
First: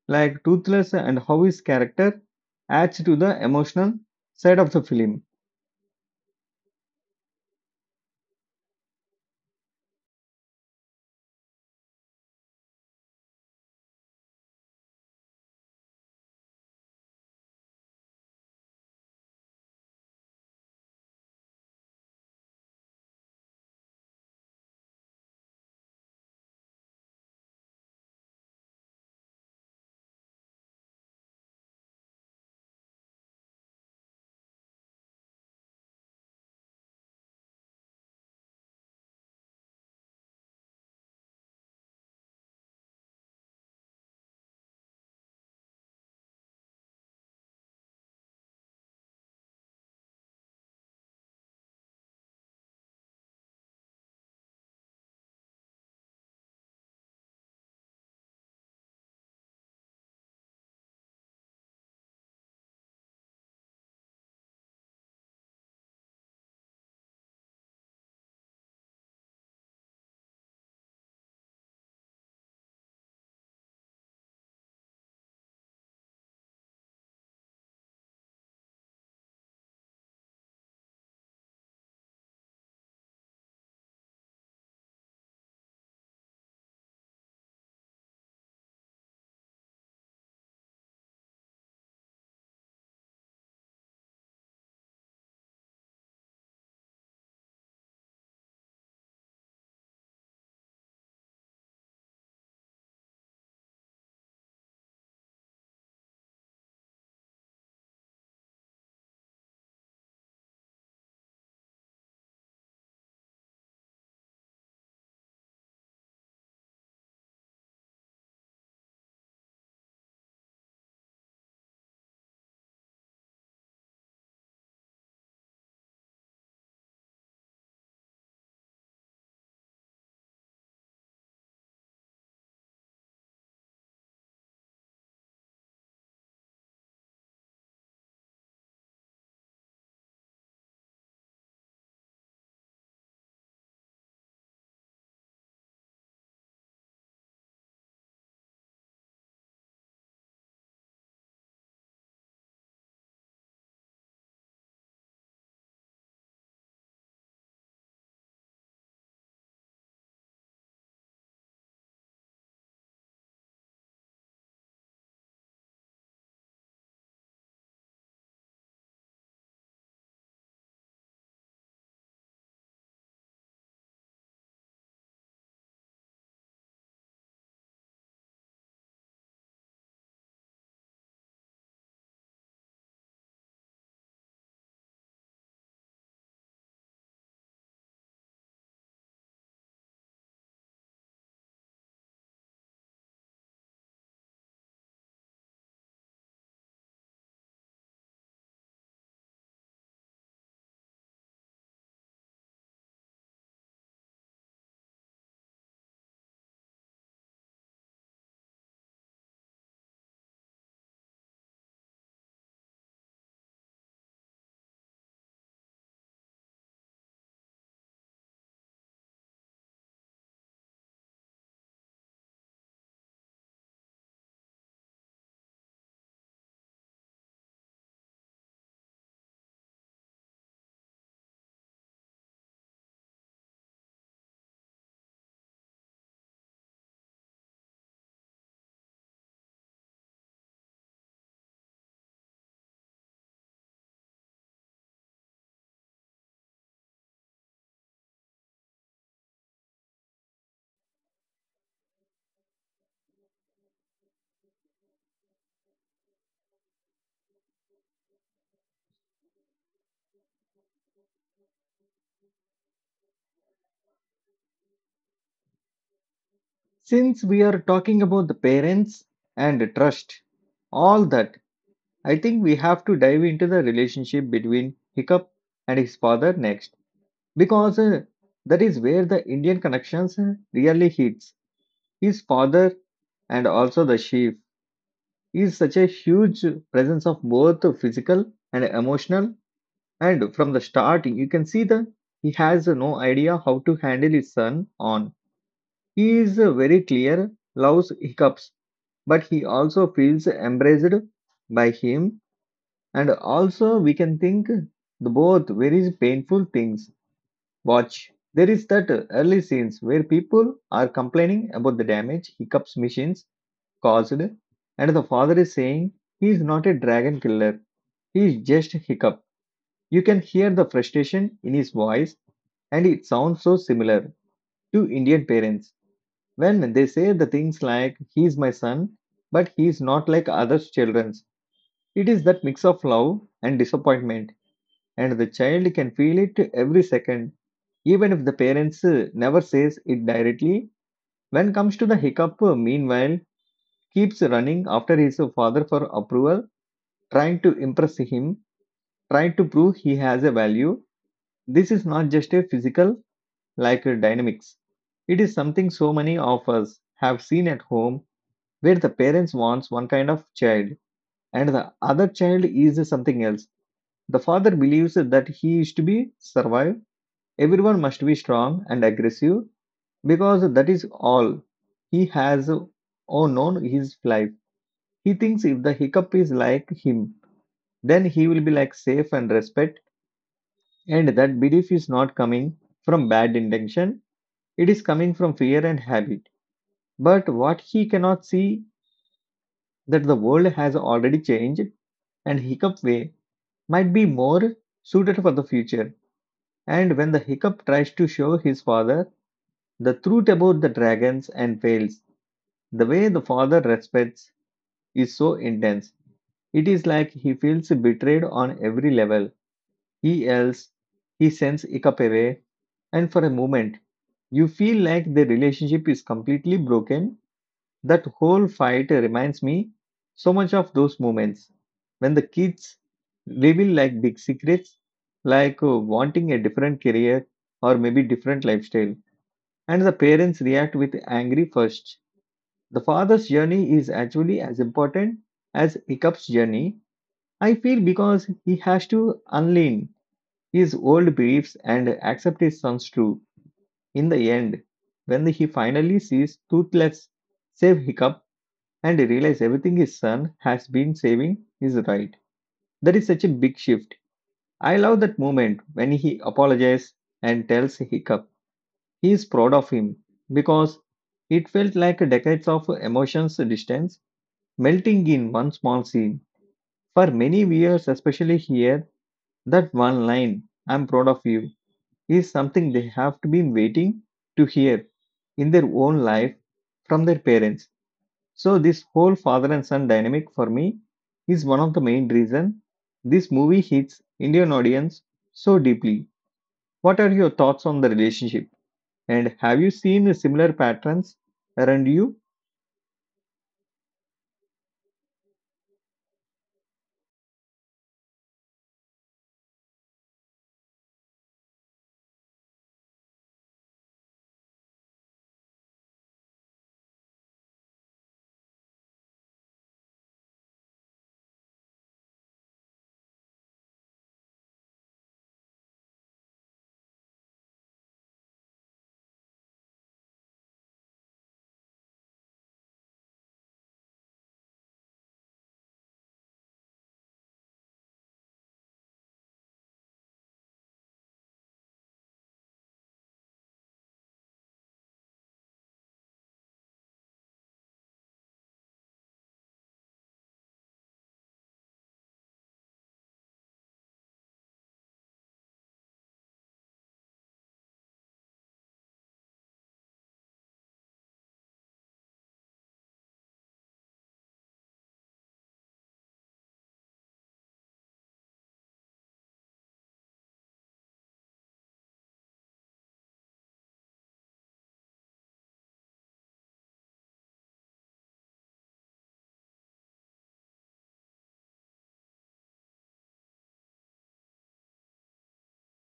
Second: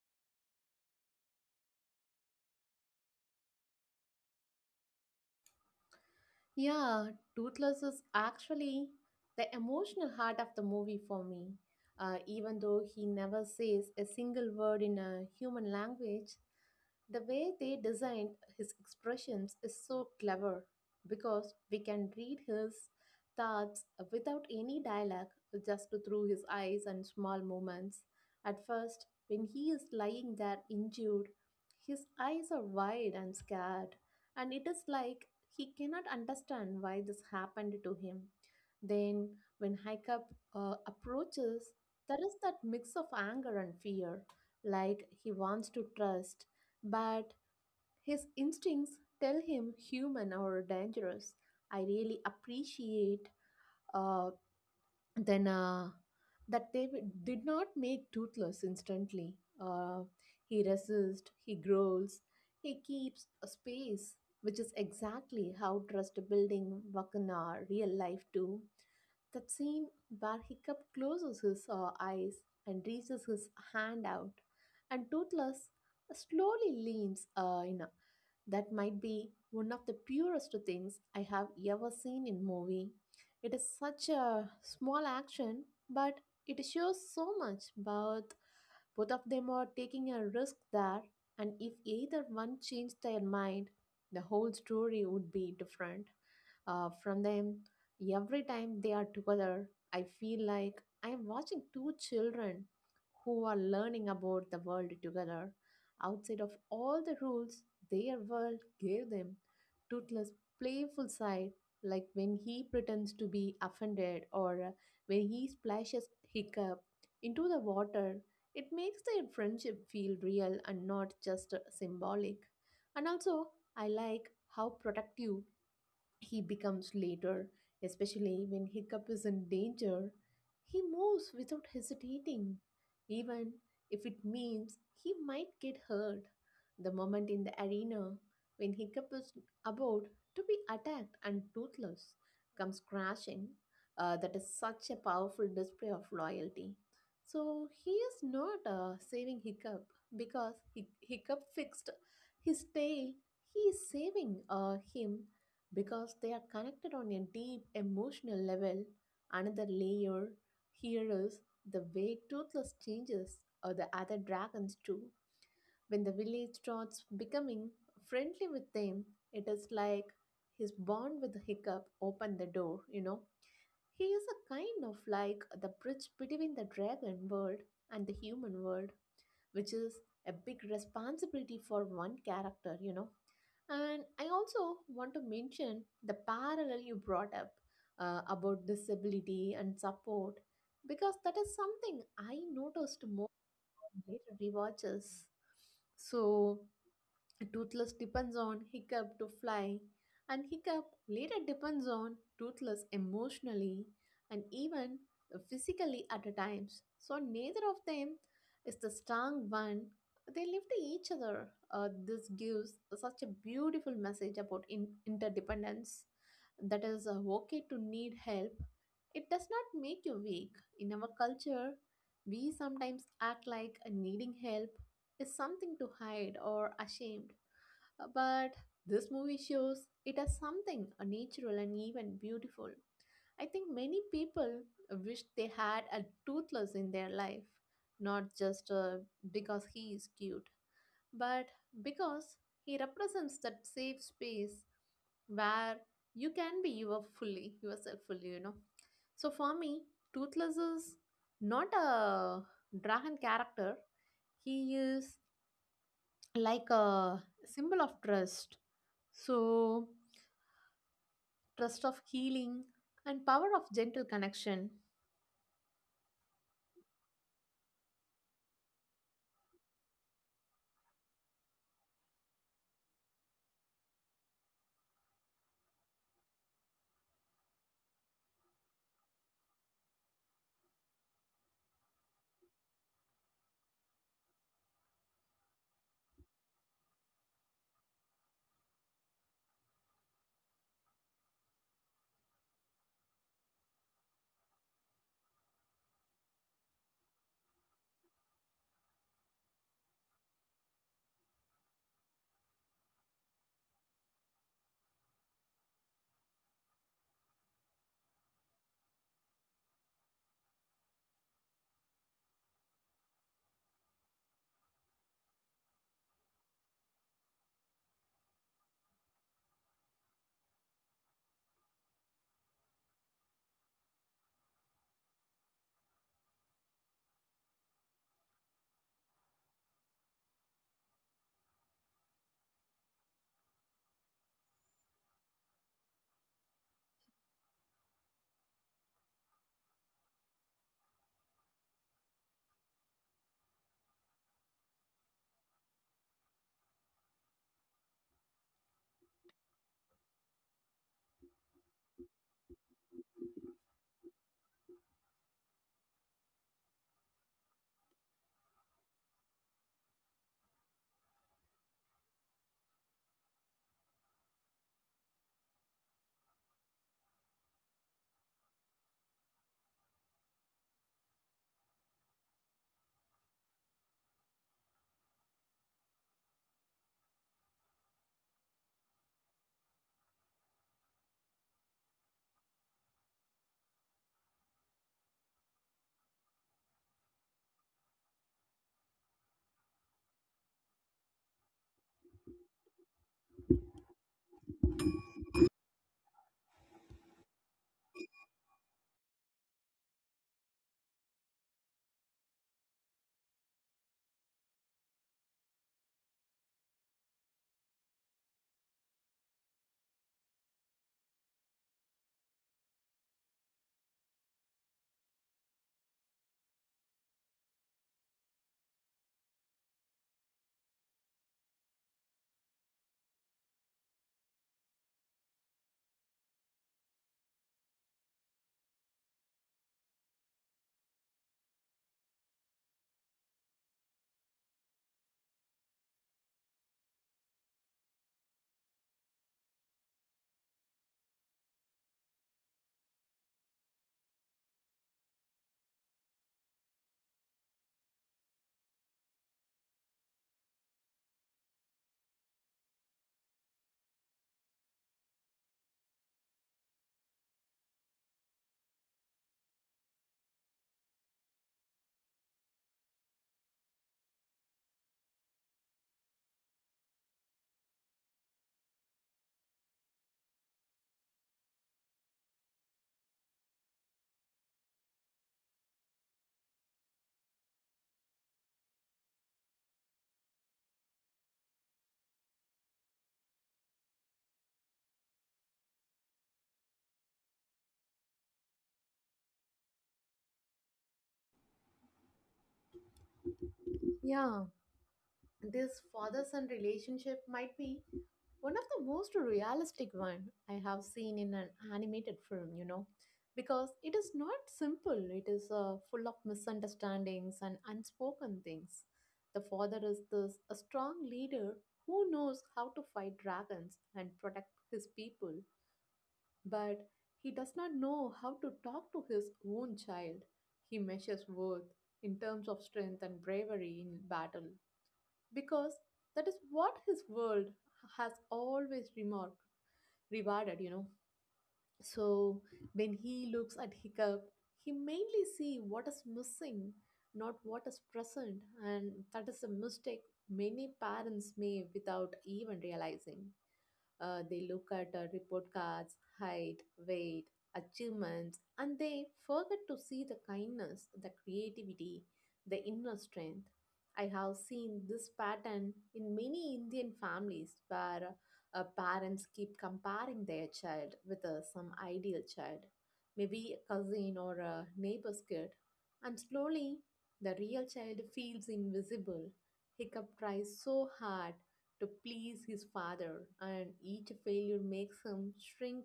Like Toothless and how his character adds to the emotional side of the film.
Yeah, Toothless is actually the emotional heart of the movie for me. Even though he never says a single word in a human language, the way they designed his expressions is so clever because we can read his thoughts without any dialogue, just through his eyes and small movements. At first, when he is lying there injured, his eyes are wide and scared, and it is like he cannot understand why this happened to him. Then, when Hiccup approaches, there is that mix of anger and fear, like he wants to trust but his instincts tell him human or dangerous. I really appreciate uh, then that they did not make Toothless instantly. Uh, he resists, he growls, he keeps a space, which is exactly how trust building work in our real life too. That scene where Hiccup closes his eyes and reaches his hand out, and Toothless slowly leans in, that might be one of the purest things I have ever seen in movie. It is such a small action, but it shows so much about both of them are taking a risk there, and if either one changed their mind, the whole story would be different from them. Every time they are together, I feel like I am watching two children who are learning about the world together. Outside of all the rules their world gave them, toothless, playful side, like when he pretends to be offended, or when he splashes Hiccup into the water, it makes their friendship feel real and not just symbolic. And also, I like how protective he becomes later, especially when Hiccup is in danger. He moves without hesitating, even if it means he might get hurt. The moment in the arena when Hiccup is about to be attacked and toothless comes crashing, that is such a powerful display of loyalty. So he is not saving Hiccup because Hiccup fixed his tail. He is saving him because they are connected on a deep emotional level. Another layer here is the way Toothless changes or the other dragons too. When the village starts becoming friendly with them, it is like his bond with Hiccup opened the door, you know. He is a kind of like the bridge between the dragon world and the human world, which is a big responsibility for one character, you know. And I also want to mention the parallel you brought up about disability and support because that is something I noticed more on later rewatches. So, Toothless depends on Hiccup to fly, and Hiccup later depends on Toothless emotionally and even physically at a times. So neither of them is the strong one. They live to each other. This gives such a beautiful message about interdependence. That is okay to need help. It does not make you weak. In our culture, we sometimes act like needing help is something to hide or ashamed, but this movie shows it as something natural and even beautiful. I think many people wish they had a toothless in their life, not just because he is cute, but because he represents that safe space where you can be your fully yourself fully, you know. So for me, toothless is not a dragon character, he is like a symbol of trust, so, trust of healing and power of gentle connection.
Since we are talking about the parents and trust, all that, I think we have to dive into the relationship between Hiccup and his father next because that is where the Indian connections really hits. His father and also the chief is such a huge presence of both physical and emotional. And from the start, you can see that he has no idea how to handle his son on. He is very clear, loves hiccups, but he also feels embraced by him. And also, we can think the both very painful things. Watch. There is that early scenes where people are complaining about the damage Hiccup's machines caused, and the father is saying he is not a dragon killer, he is just Hiccup. You can hear the frustration in his voice, and it sounds so similar to Indian parents when they say the things like he is my son, but he is not like other children's. It is that mix of love and disappointment, and the child can feel it every second, even if the parents never says it directly. When comes to the hiccup, meanwhile, keeps running after his father for approval, trying to impress him, trying to prove he has a value. This is not just a physical like dynamics, it is something so many of us have seen at home, where the parents wants one kind of child and the other child is something else. The father believes that he is to be survive. Everyone must be strong and aggressive because that is all he has or known his life. He thinks if the hiccup is like him, then he will be like safe and respect, and that belief is not coming from bad intention, it is coming from fear and habit. But what he cannot see that the world has already changed and hiccup way might be more suited for the future. And when the hiccup tries to show his father the truth about the dragons and fails, the way the father respects is so intense. It is like he feels betrayed on every level. He yells, he sends Ikapere, and for a moment, you feel like the relationship is completely broken. That whole fight reminds me so much of those moments when the kids reveal like big secrets, like wanting a different career or maybe different lifestyle, and the parents react with angry first. The father's journey is actually as important as Hiccup's journey, I feel, because he has to unlearn his old beliefs and accept his son's truth in the end. When he finally sees Toothless save Hiccup and realize everything his son has been saving is right, that is such a big shift. I love that moment when he apologizes and tells Hiccup he is proud of him because it felt like decades of emotions distance melting in one small scene. For many viewers, especially here, that one line, I'm proud of you, is something they have been waiting to hear in their own life from their parents. So, this whole father and son dynamic for me is one of the main reason this movie hits Indian audience so deeply. What are your thoughts on the relationship? And have you seen similar patterns around you?
Yeah, this father son relationship might be one of the most realistic one I have seen in an animated film, you know, because it is not simple. It is full of misunderstandings and unspoken things. The father is this a strong leader who knows how to fight dragons and protect his people, but he does not know how to talk to his own child. He measures worth in terms of strength and bravery in battle because that is what his world has always remarked, rewarded, you know. So when he looks at Hiccup, he mainly see what is missing, not what is present, and that is a mistake many parents make without even realizing. They look at report cards, height, weight, achievements, and they forget to see the kindness, the creativity, the inner strength. I have seen this pattern in many Indian families where parents keep comparing their child with some ideal child, maybe a cousin or a neighbor's kid, and slowly the real child feels invisible. Hiccup tries so hard to please his father, and each failure makes him shrink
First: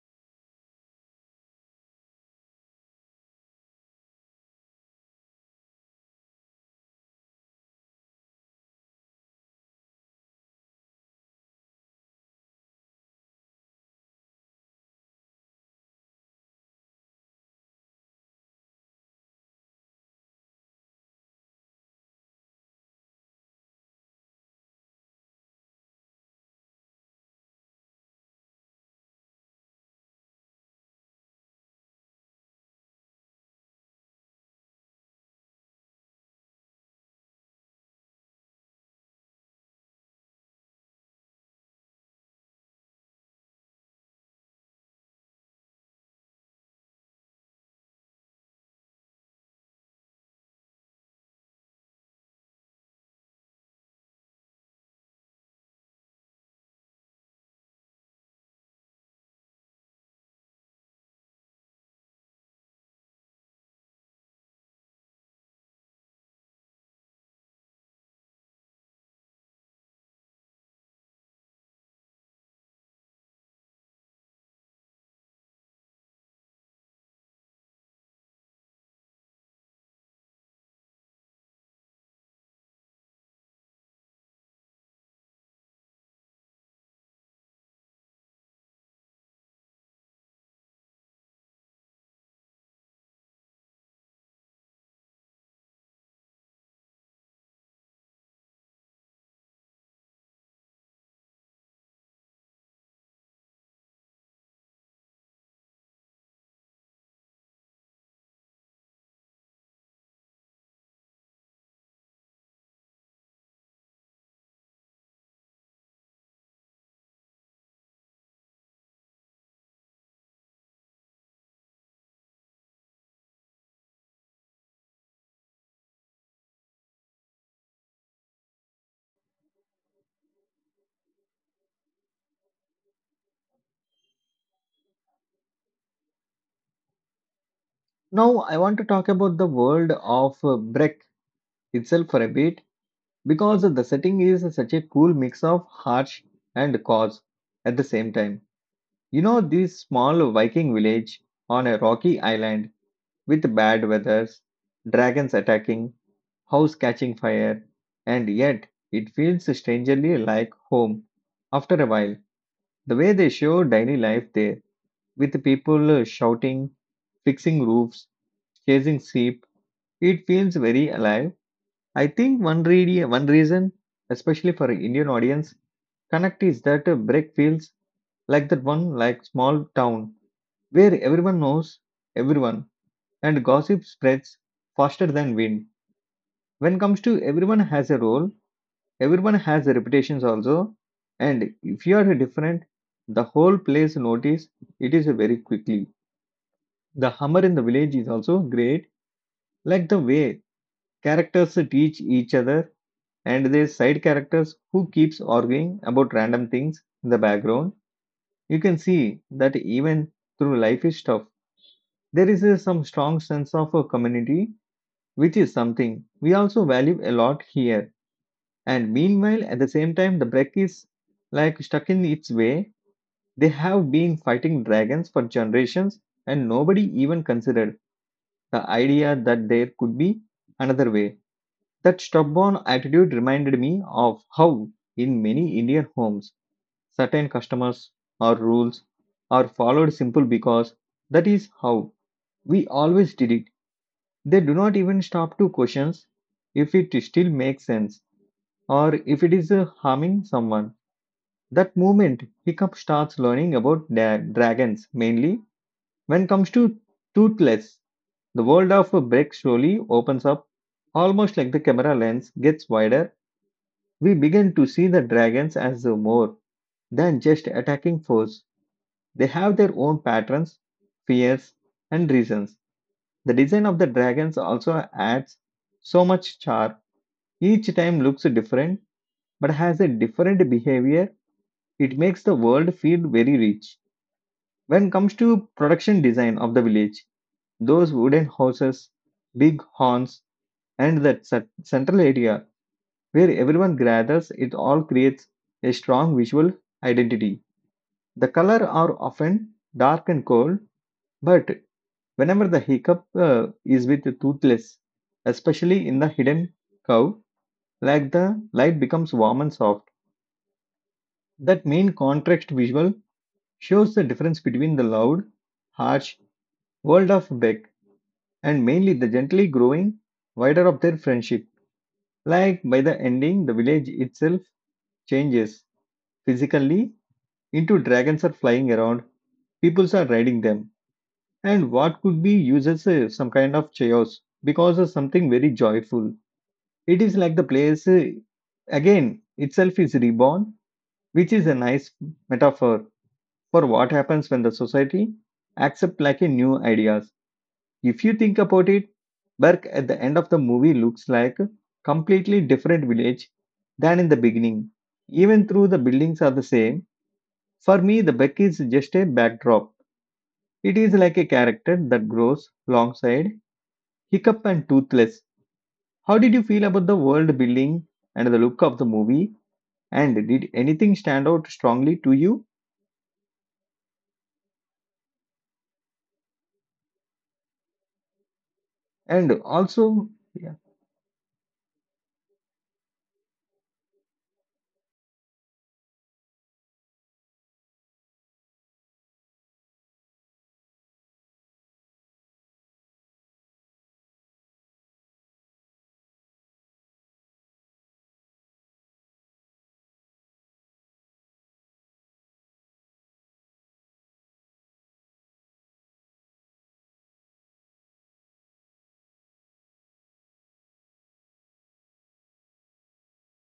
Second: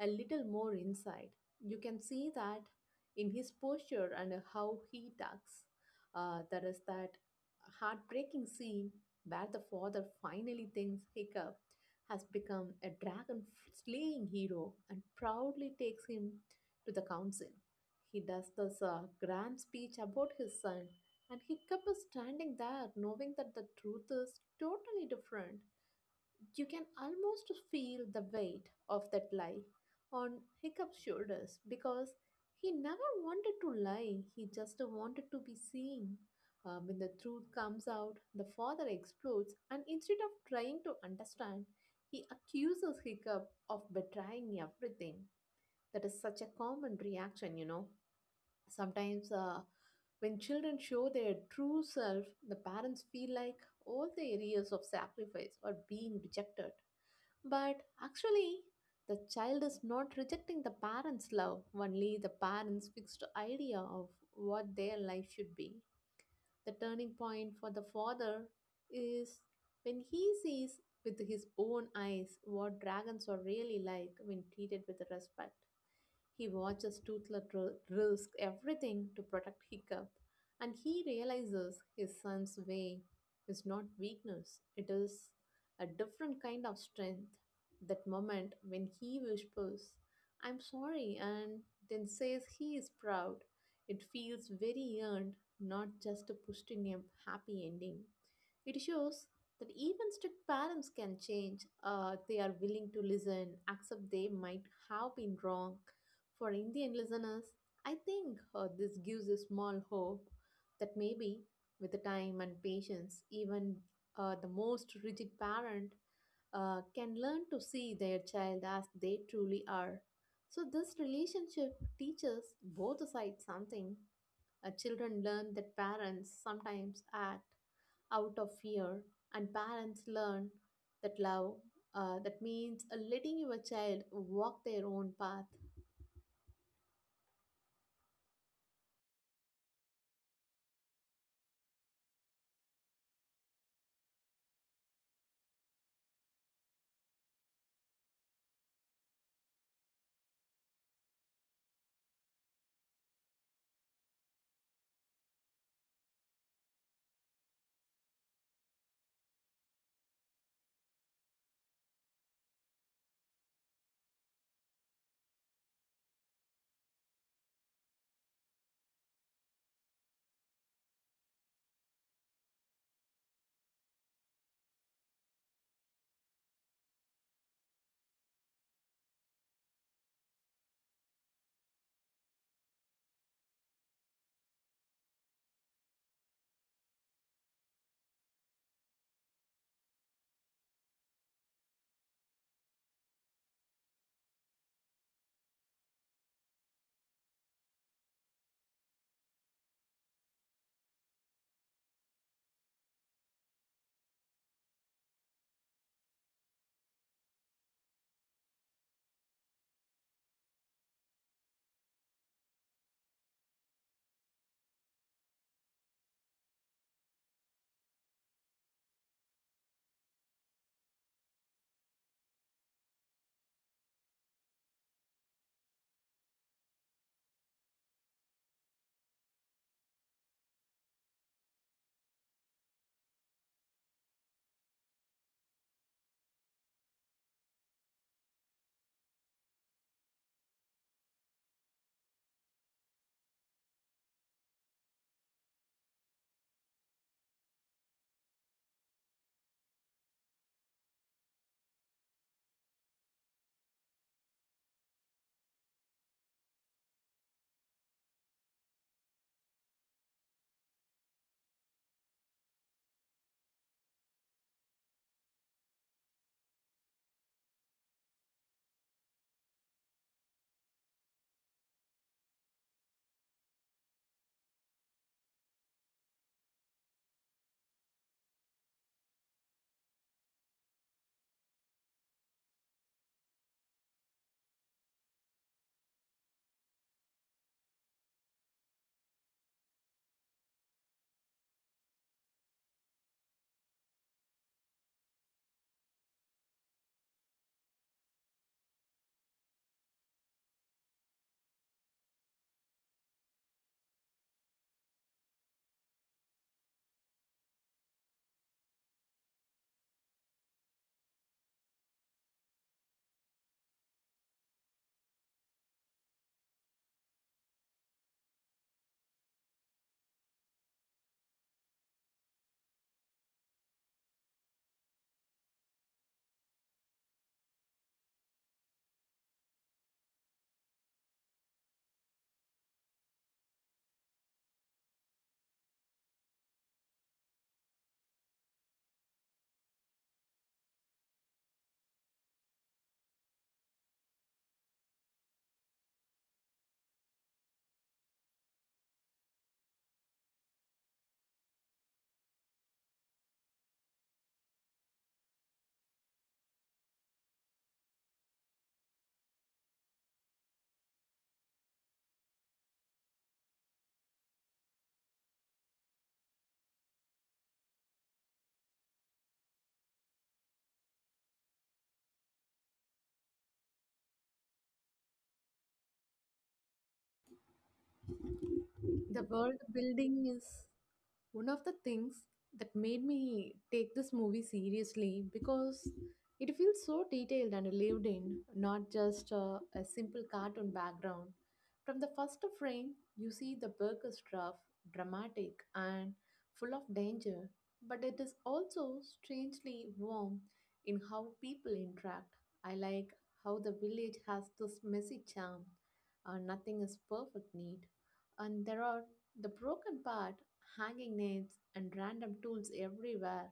a little more inside. You can see that in his posture and how he talks. There is that heartbreaking scene where the father finally thinks Hiccup has become a dragon slaying hero and proudly takes him to the council. He does this grand speech about his son and Hiccup is standing there knowing that the truth is totally different. You can almost feel the weight of that lie on Hiccup's shoulders because he never wanted to lie, he just wanted to be seen. When the truth comes out, the father explodes, and instead of trying to understand, he accuses Hiccup of betraying everything. That is such a common reaction, you know. Sometimes when children show their true self, the parents feel like all the areas of sacrifice are being rejected. But actually, the child is not rejecting the parents' love, only the parents' fixed idea of what their life should be. The turning point for the father is when he sees with his own eyes what dragons are really like when treated with respect. He watches Tootler risk everything to protect Hiccup, and he realizes his son's way is not weakness, it is a different kind of strength. That moment when he whispers, I'm sorry, and then says he is proud, it feels very earned, not just pushed in a happy ending. It shows that even strict parents can change. They are willing to listen, accept they might have been wrong. For Indian listeners, I think this gives a small hope that maybe, with the time and patience, even the most rigid parent can learn to see their child as they truly are. So, this relationship teaches both sides something. Children learn that parents sometimes act out of fear, and parents learn that love that means letting your child walk their own path.
Now, I want to talk about the world of Breck itself for a bit because the setting is such a cool mix of harsh and cause at the same time. You know, this small Viking village on a rocky island with bad weathers, dragons attacking, house catching fire, and yet it feels strangely like home. After a while, the way they show daily life there, with people shouting, fixing roofs, chasing sheep, it feels very alive. I think one, one reason, especially for Indian audience, Connect is that a break feels like that one like small town where everyone knows everyone and gossip spreads faster than wind. When comes to everyone has a role, everyone has reputations also, and if you are different, the whole place notice it is very quickly. The humor in the village is also great, like the way characters teach each other and their side characters who keeps arguing about random things in the background. You can see that even through life is tough, there is some strong sense of a community, which is something we also value a lot here. And meanwhile, at the same time, the Breck is like stuck in its way. They have been fighting dragons for generations, and nobody even considered the idea that there could be another way. That stubborn attitude reminded me of how, in many Indian homes, certain customers or rules are followed simple because that is how we always did it. They do not even stop to question if it still makes sense or if it is harming someone. That moment, Hiccup starts learning about dragons mainly. When comes to toothless, the world of Breck slowly opens up, almost like the camera lens gets wider. We begin to see the dragons as a more than just attacking foes. They have their own patterns, fears, and reasons. The design of the dragons also adds so much charm. Each time looks different but has a different behavior. It makes the world feel very rich. When it comes to production design of the village, those wooden houses, big horns, and that central area where everyone gathers, it all creates a strong visual identity. The colors are often dark and cold, but whenever the hiccup is with the toothless, especially in the hidden cow, like the light becomes warm and soft. That main contrast visual shows the difference between the loud, harsh world of Beck and mainly the gently growing wider of their friendship. Like by the ending, the village itself changes physically into dragons are flying around, peoples are riding them, and what could be used as some kind of chaos because of something very joyful. It is like the place again itself is reborn, which is a nice metaphor for what happens when the society accepts like a new ideas. If you think about it, Burke at the end of the movie looks like a completely different village than in the beginning. Even though the buildings are the same, for me the Beck is just a backdrop. It is like a character that grows alongside Hiccup and Toothless. How did you feel about the world building and the look of the movie? And did anything stand out strongly to you?
The
And
world
also,
building is
yeah,
one of the things that made me take this movie seriously because it feels so detailed and lived in, not just a simple cartoon background. From the first frame, you see the book is rough, dramatic, and full of danger, but it is also strangely warm in how people interact. I like how the village has this messy charm, nothing is perfect, neat, and there are the broken part, hanging nails, and random tools everywhere.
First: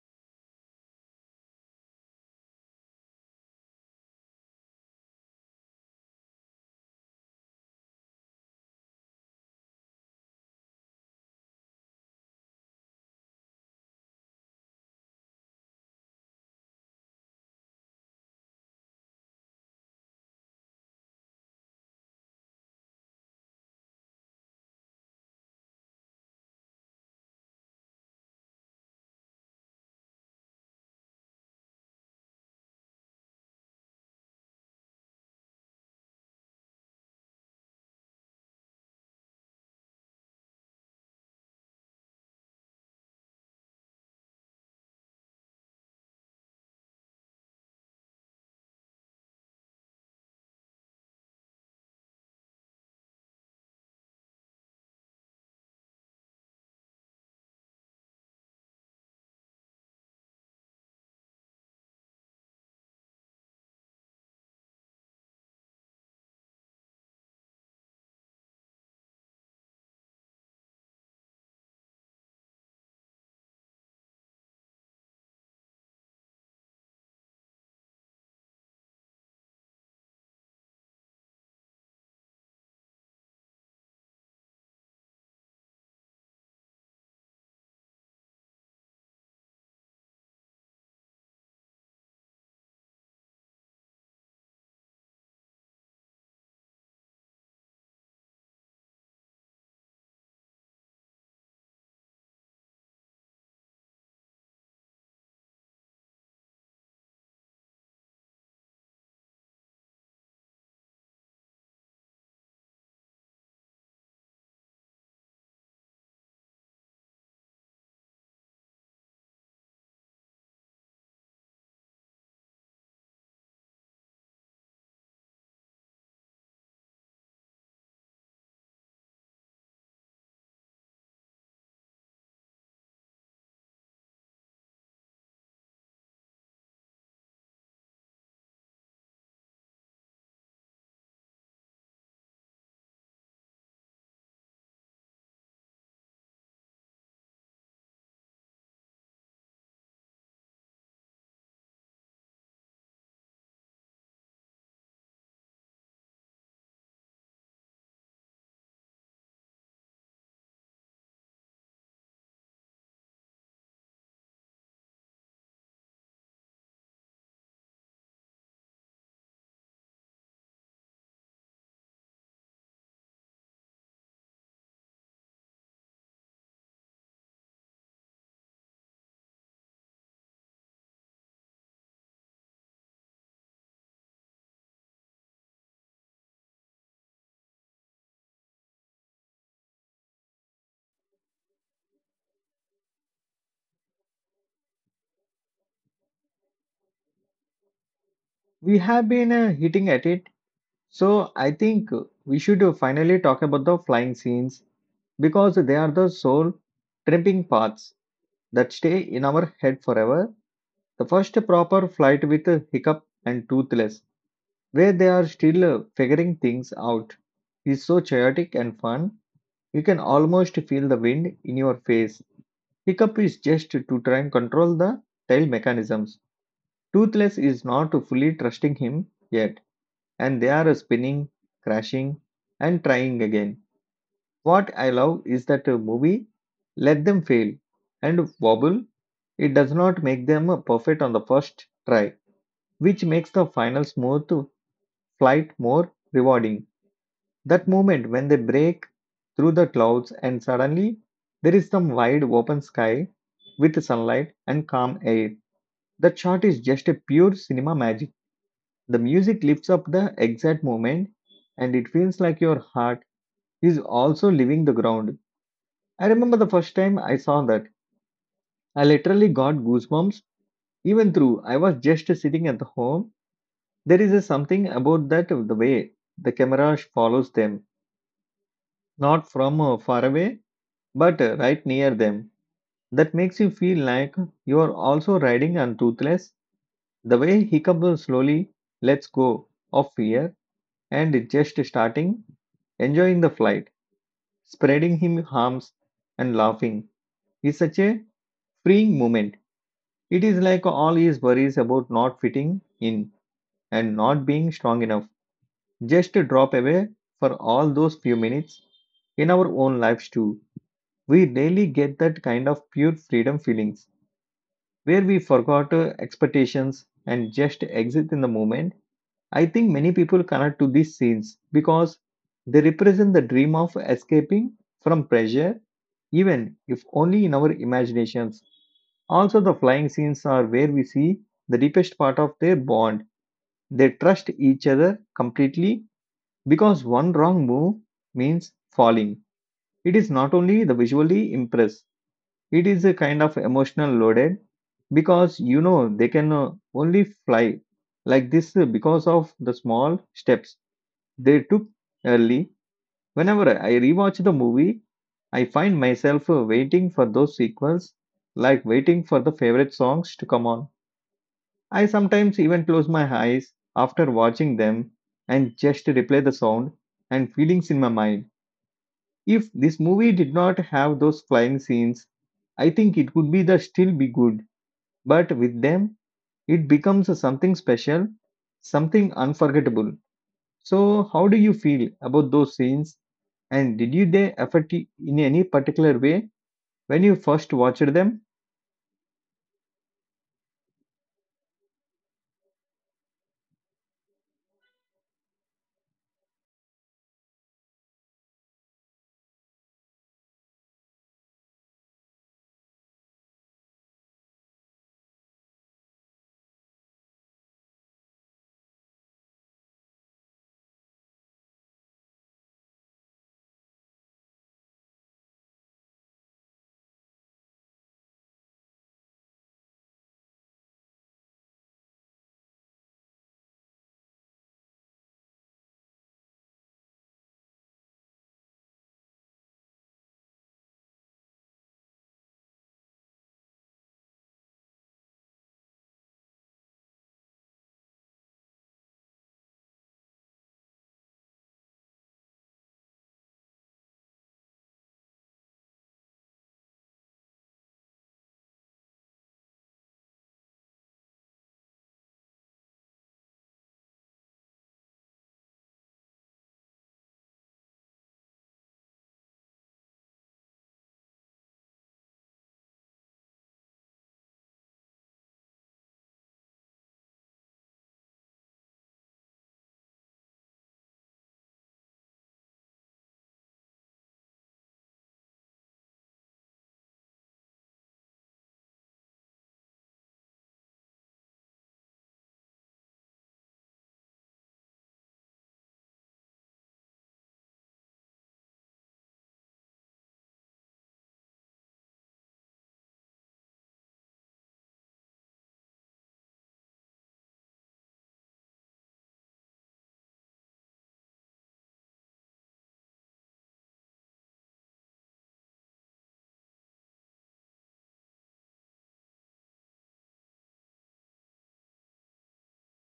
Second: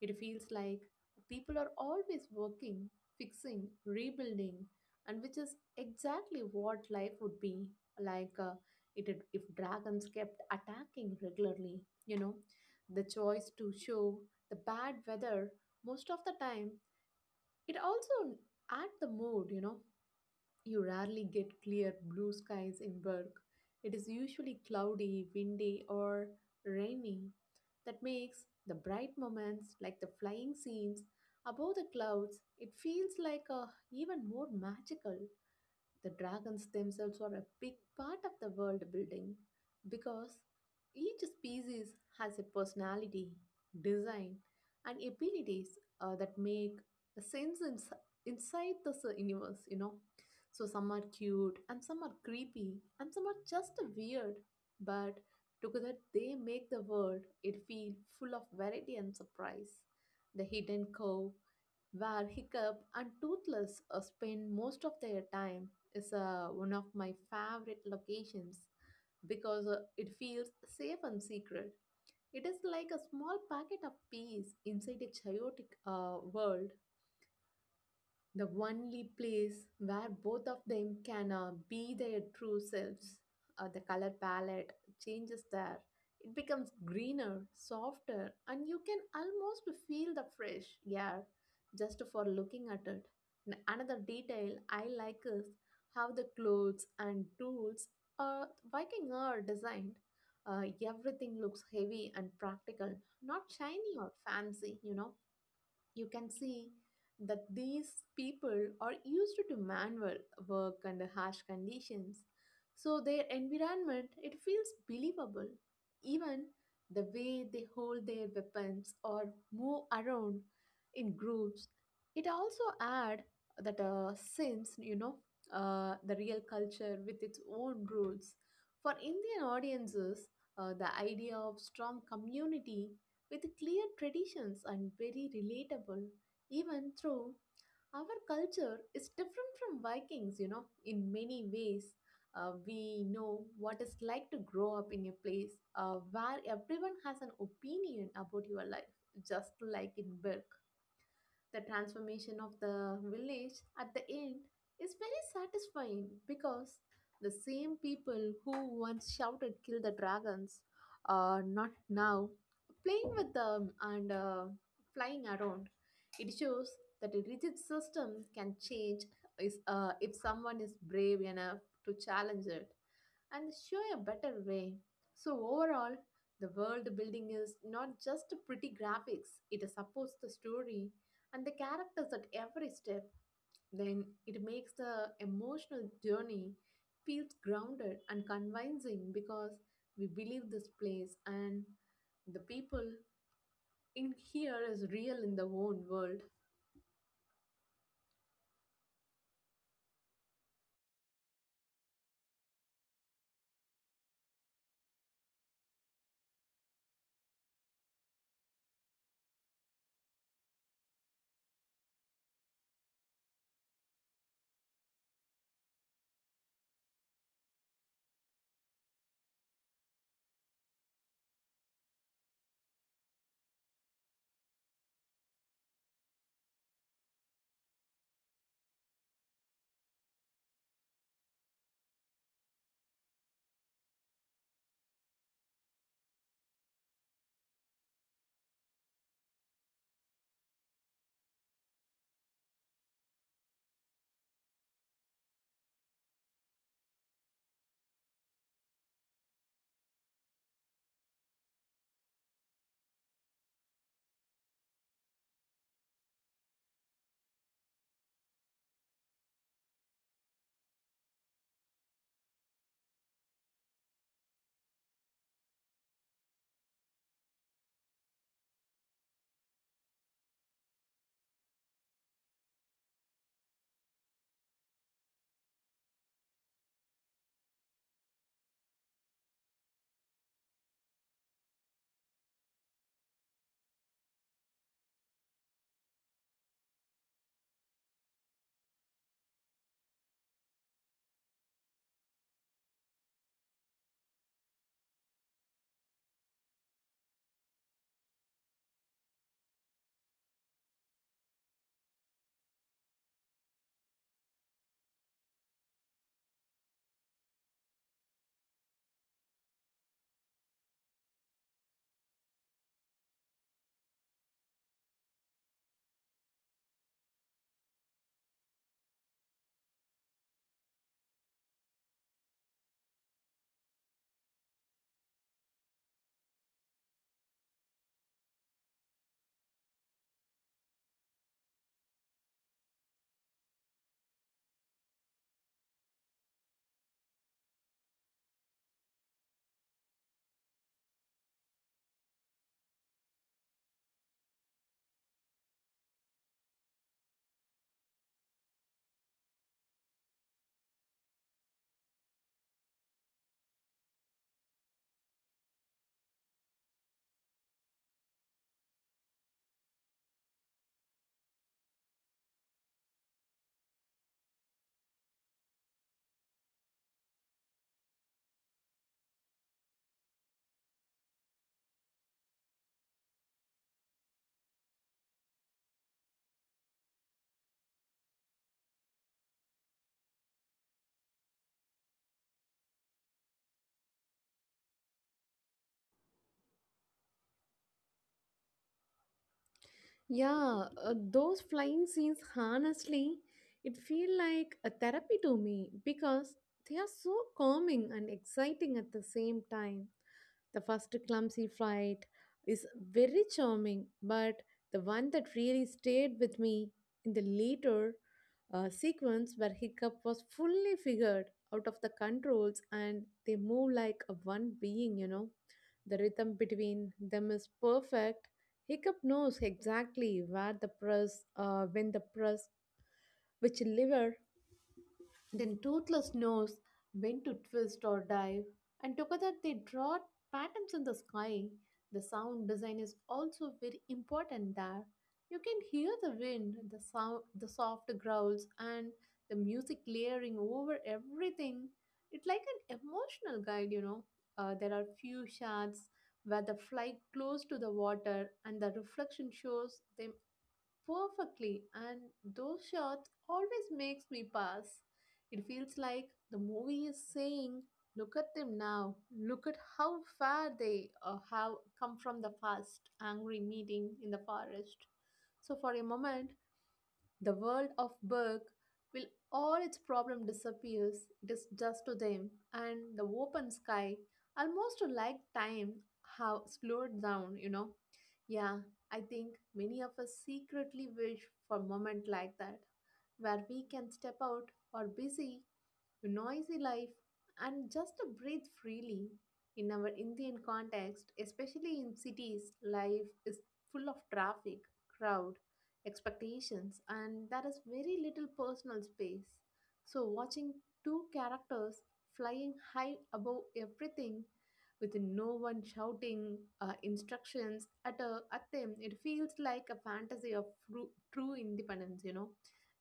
It feels like people are always working, fixing, rebuilding, and which is exactly what life would be like if dragons kept attacking regularly. You know, the choice to show the bad weather most of the time, it also adds the mood, you know, you rarely get clear blue skies in Berg. It is usually cloudy, windy, or rainy. That makes the bright moments, like the flying scenes above the clouds, it feels like a, even more magical. The dragons themselves are a big part of the world building because each species has a personality, design, and abilities that make sense inside this universe, you know. So some are cute, and some are creepy, and some are just weird, but together they make the world it feel full of variety and surprise. The hidden cove where Hiccup and Toothless spend most of their time is one of my favorite locations because it feels safe and secret. It is like a small packet of peace inside a chaotic world, the only place where both of them can be their true selves. The color palette changes there. It becomes greener, softer, and you can almost feel the fresh air just for looking at it. And another detail I like is how the clothes and tools uh, Viking are designed. Uh, Everything looks heavy and practical, not shiny or fancy. You know, you can see that these people are used to manual work under harsh conditions, so their environment, it feels believable. Even the way they hold their weapons or move around in groups, it also add that since you know the real culture with its own rules. For Indian audiences, the idea of strong community with clear traditions and very relatable, even though our culture is different from Vikings, you know, in many ways. We know what it's like to grow up in a place where everyone has an opinion about your life, just like in Birk. The transformation of the village at the end is very satisfying because the same people who once shouted kill the dragons are not now playing with them and flying around. It shows that a rigid system can change is, if someone is brave enough to challenge it and show a better way. So, overall, the world building is not just pretty graphics. It supports the story and the characters at every step, then it makes the emotional journey feels grounded and convincing, because we believe this place and the people in here is real in the own world.
we have been hitting at it, so I think we should finally talk about the flying scenes because they are the soul tripping paths that stay in our head forever. The first proper flight with a hiccup and toothless, where they are still figuring things out, is so chaotic and fun. You can almost feel the wind in your face. Hiccup is just to try and control the tail mechanisms. Toothless is not fully trusting him yet, and they are spinning, crashing, and trying again. What I love is that a movie let them fail and wobble. It does not make them perfect on the first try, which makes the final smooth flight more rewarding. That moment when they break through the clouds and suddenly there is some wide open sky with sunlight and calm air. That shot is just a pure cinema magic. The music lifts up the exact moment, and it feels like your heart is also leaving the ground. I remember the first time I saw that. I literally got goosebumps, even through I was just sitting at the home. There is a something about that the way the camera follows them, not from far away, but right near them. That makes you feel like you are also riding on toothless. The way hiccup slowly lets go of fear and just starting enjoying the flight, spreading him arms and laughing is such a freeing moment. It is like all his worries about not fitting in and not being strong enough just to drop away for all those few minutes in our own lives too. We rarely get that kind of pure freedom feelings where we forgot expectations and just exist in the moment. I think many people connect to these scenes because they represent the dream of escaping from pressure, even if only in our imaginations. Also, the flying scenes are where we see the deepest part of their bond. They trust each other completely because one wrong move means falling. It is not only the visually impress, it is a kind of emotional loaded because you know they can only fly like this because of the small steps they took early. Whenever I rewatch the movie, I find myself waiting for those sequels, like waiting for the favorite songs to come on. I sometimes even close my eyes after watching them and just replay the sound and feelings in my mind. If this movie did not have those flying scenes, I think it would be the still be good. But with them, it becomes something special, something unforgettable. So, how do you feel about those scenes? And did you they affect you in any particular way when you first watched them?
Yeah, those flying scenes, honestly, it feel like a therapy to me because they are so calming and exciting at the same time. The first clumsy flight is very charming, but the one that really stayed with me in the later a sequence where Hiccup was fully figured out of the controls and they move like a one being, you know. The rhythm between them is perfect. Hiccup knows exactly where the press, when the press, which lever, then Toothless knows when to twist or dive, and together they draw patterns in the sky. The sound design is also very important there. You can hear the wind, the sound, the soft growls, and the music layering over everything. It's like an emotional guide, you know. There are few shots where the fly close to the water and the reflection shows them perfectly, and those shots always makes me pass. It feels like the movie is saying, look at them now, look at how far they have come from the first angry meeting in the forest. So for a moment, the world of Berg will all its problem disappears. It is just to them and the open sky, almost like time have slowed down, you know. Yeah, I think many of us secretly wish for a moment like that, where we can step out or busy noisy life and just to breathe freely. In our Indian context, especially in cities, life is full of traffic, crowd, expectations, and there is very little personal space. So, watching two characters flying high above everything with no one shouting instructions at, a, at them, it feels like a fantasy of true, true independence, you know.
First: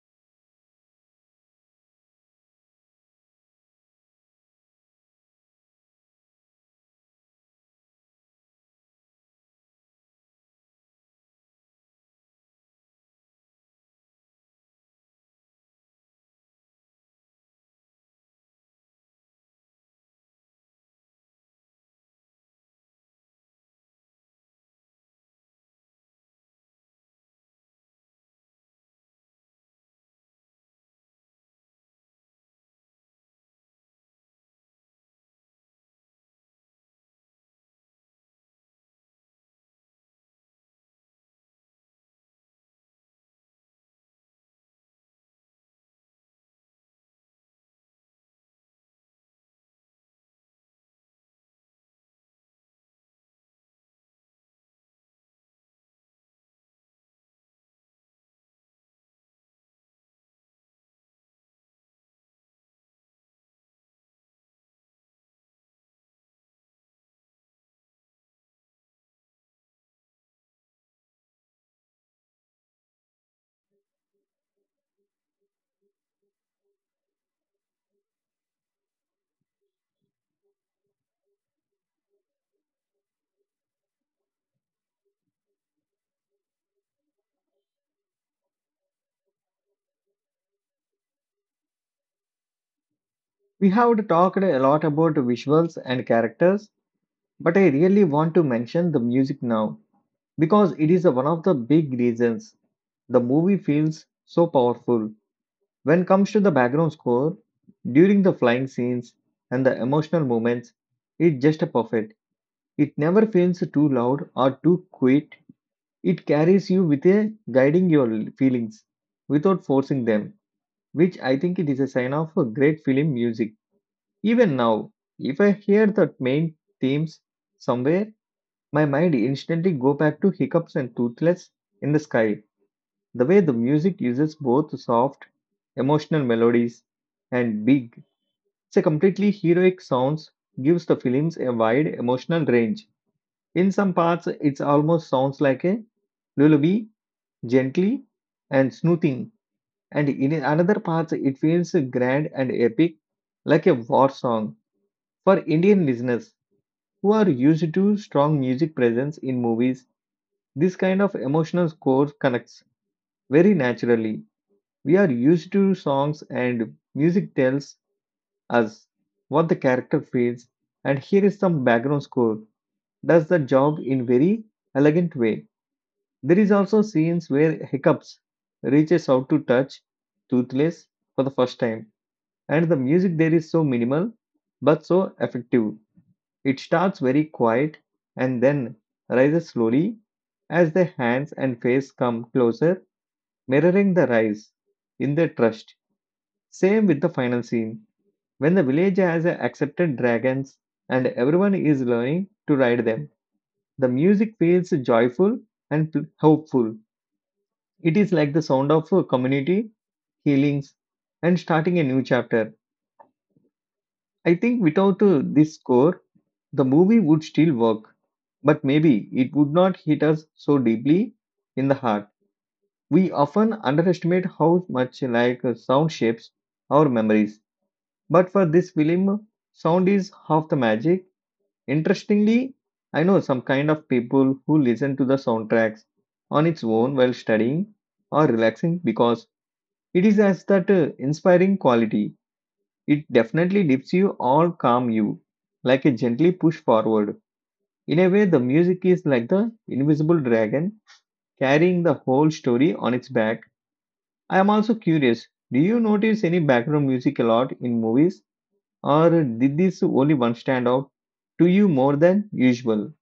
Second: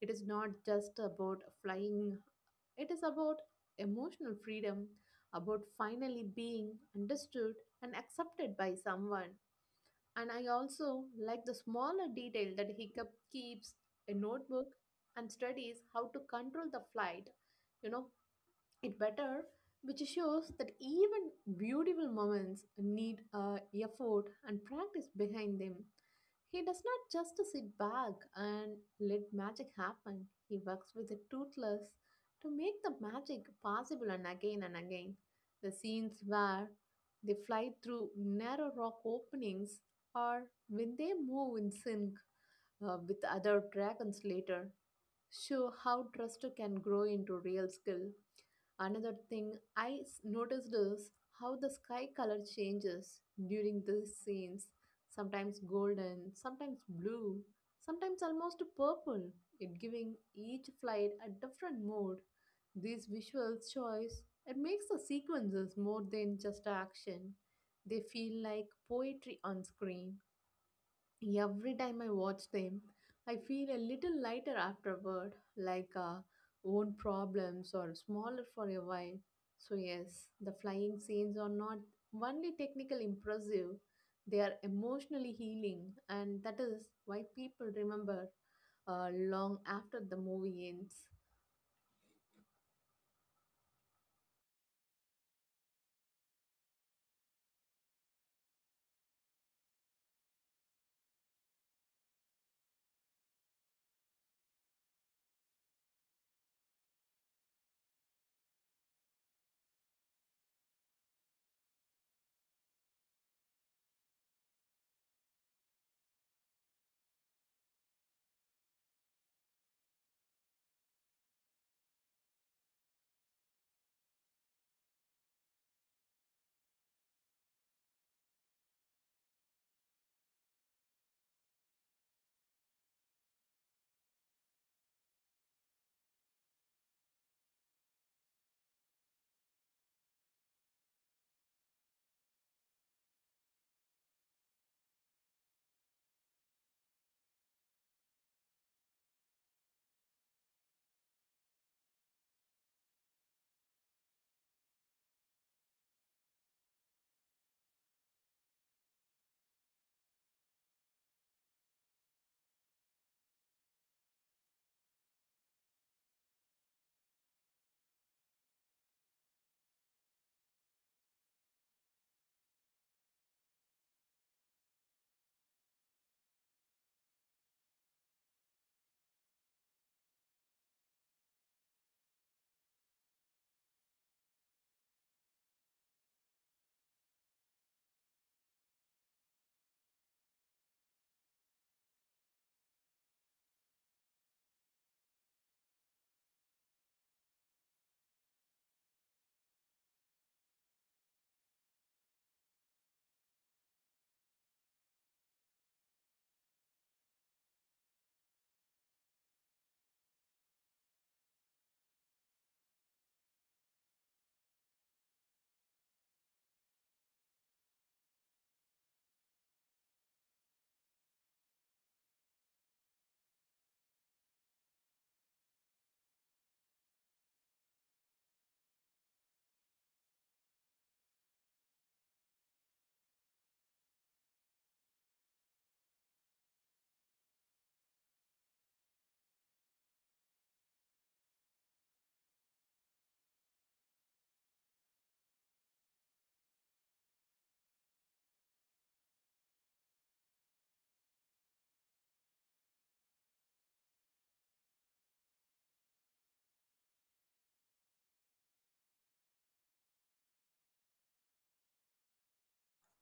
It is not just about flying, it is about emotional freedom, about finally being understood and accepted by someone. And I also like the smaller detail that Hiccup keeps a notebook and studies how to control the flight, you know, it better, which shows that even beautiful moments need effort and practice behind them. He does not just sit back and let magic happen. He works with the toothless to make the magic possible and again and again. The scenes where they fly through narrow rock openings or when they move in sync with other dragons later show how trust can grow into real skill. Another thing I noticed is how the sky color changes during these scenes, sometimes golden, sometimes blue, sometimes almost purple, it giving each flight a different mood. This visual choice, it makes the sequences more than just action. They feel like poetry on screen. Every time I watch them, I feel a little lighter afterward, like own problems or smaller for a while. So, yes, the flying scenes are not only technically impressive, they are emotionally healing, and that is why people remember long after the movie ends.
We have talked a lot about visuals and characters, but I really want to mention the music now because it is one of the big reasons the movie feels so powerful. When it comes to the background score, during the flying scenes and the emotional moments, it's just perfect. It never feels too loud or too quiet. It carries you with a guiding your feelings without forcing them, which I think it is a sign of a great film music. Even now, if I hear the main themes somewhere, my mind instantly go back to Hiccups and Toothless in the Sky. The way the music uses both soft, emotional melodies and big, it's a completely heroic sounds gives the films a wide emotional range. In some parts, it almost sounds like a lullaby, gently and soothing, and in another part, it feels grand and epic, like a war song. For Indian listeners who are used to strong music presence in movies, this kind of emotional score connects very naturally. We are used to songs, and music tells us what the character feels. And here is some background score does the job in very elegant way. There is also scenes where hiccups reaches out to touch toothless for the first time and the music there is so minimal but so effective. It starts very quiet and then rises slowly as the hands and face come closer, mirroring the rise in the trust. Same with the final scene, when the village has accepted dragons and everyone is learning to ride them. The music feels joyful and hopeful. It is like the sound of a community, healings, and starting a new chapter. I think without this score, the movie would still work, but maybe it would not hit us so deeply in the heart. We often underestimate how much like sound shapes our memories, but for this film, sound is half the magic. Interestingly, I know some kind of people who listen to the soundtracks on its own while studying or relaxing because it is as that inspiring quality. It definitely lifts you or calm you, like a gently push forward. In a way, the music is like the invisible dragon carrying the whole story on its back. I am also curious, do you notice any background music a lot in movies, or did this only one stand out to you more than usual?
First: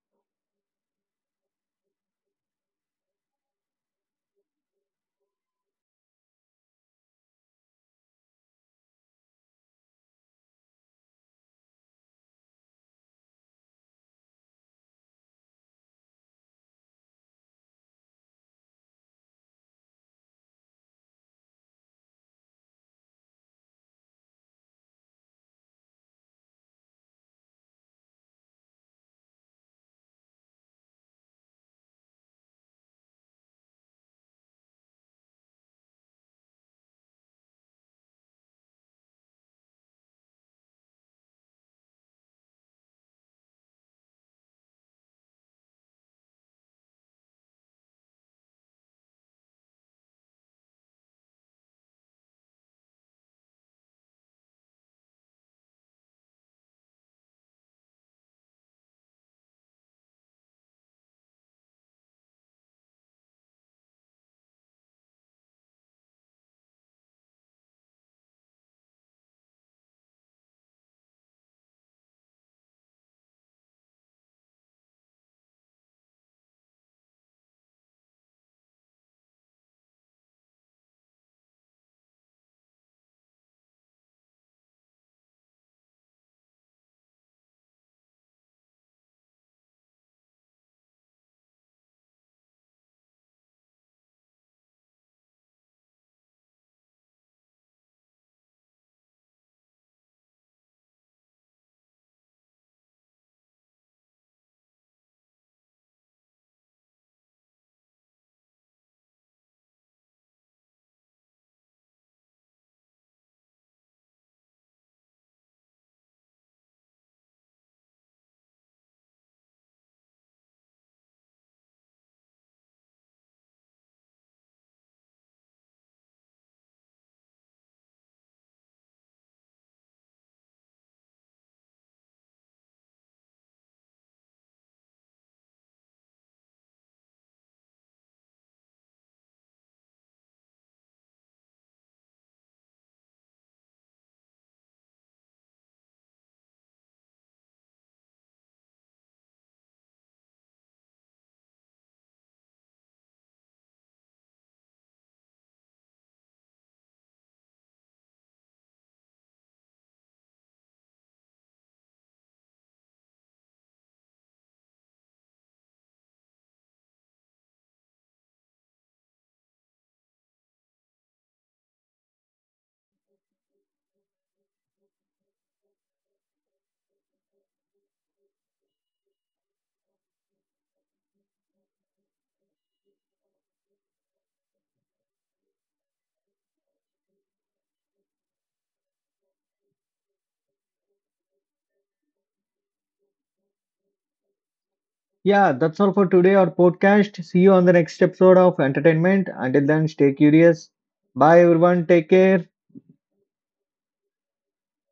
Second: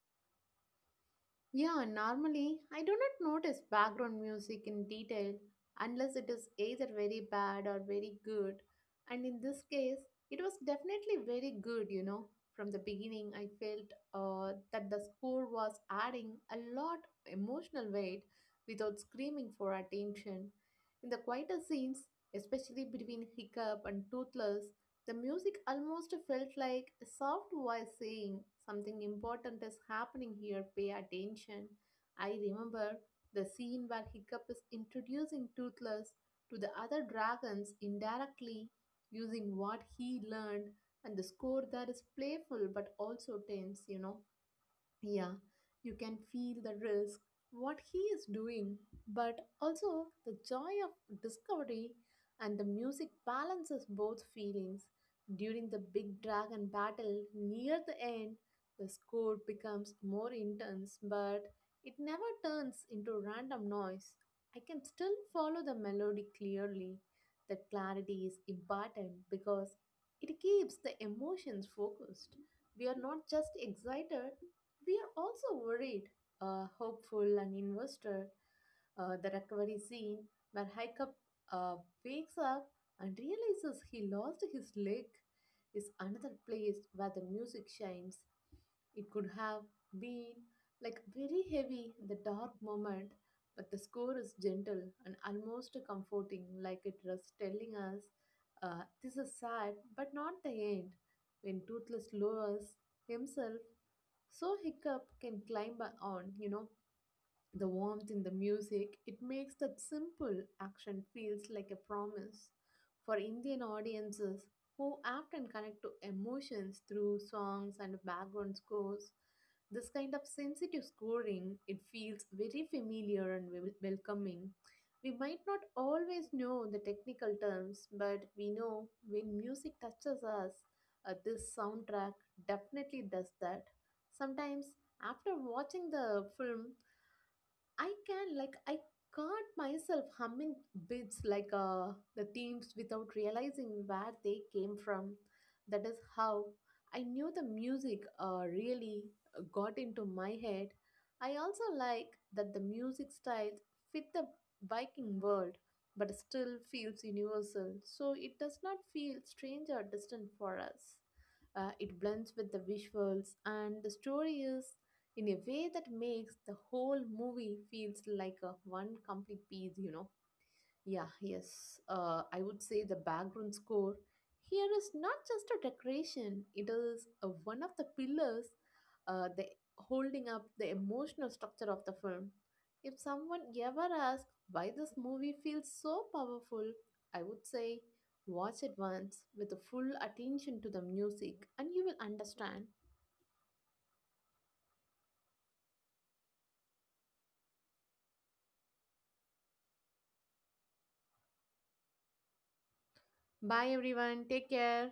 Yeah, normally I do not notice background music in detail unless it is either very bad or very good. And in this case, it was definitely very good, you know. From the beginning, I felt that the score was adding a lot emotional weight without screaming for attention. In the quieter scenes, especially between Hiccup and Toothless, the music almost felt like a soft voice saying, "Something important is happening here, pay attention." I remember the scene where Hiccup is introducing Toothless to the other dragons indirectly using what he learned, and the score there is playful but also tense, you know. Yeah, you can feel the risk, what he is doing, but also the joy of discovery, and the music balances both feelings. During the big dragon battle near the end, the score becomes more intense, but it never turns into random noise. I can still follow the melody clearly. That clarity is important because it keeps the emotions focused. We are not just excited, we are also worried, hopeful and invested. The recovery scene where Hiccup uh, wakes up and realizes he lost his leg is another place where the music shines. It could have been like very heavy in the dark moment, but the score is gentle and almost comforting, like it was telling us this is sad but not the end. When Toothless lowers himself so hiccup can climb on, you know, the warmth in the music, it makes that simple action feels like a promise. For Indian audiences who often connect to emotions through songs and background scores, this kind of sensitive scoring, it feels very familiar and welcoming. We might not always know the technical terms, but we know when music touches us. Uh, this soundtrack definitely does that. Sometimes, after watching the film, I can like I caught myself humming bits like the themes without realizing where they came from. That is how I knew the music really got into my head. I also like that the music styles fit the Viking world, but still feels universal, so it does not feel strange or distant for us. It blends with the visuals, and the story is in a way that makes the whole movie feels like a one complete piece, you know. Yeah, yes, I would say the background score here is not just a decoration. It is one of the pillars, the holding up the emotional structure of the film. If someone ever asks why this movie feels so powerful, I would say, watch it once with a full attention to the music and you will understand.
Yeah, that's all for today, our podcast. See you on the next episode of Entertainment. Until then, stay curious. Bye, everyone. Take care.
Bye everyone, take care.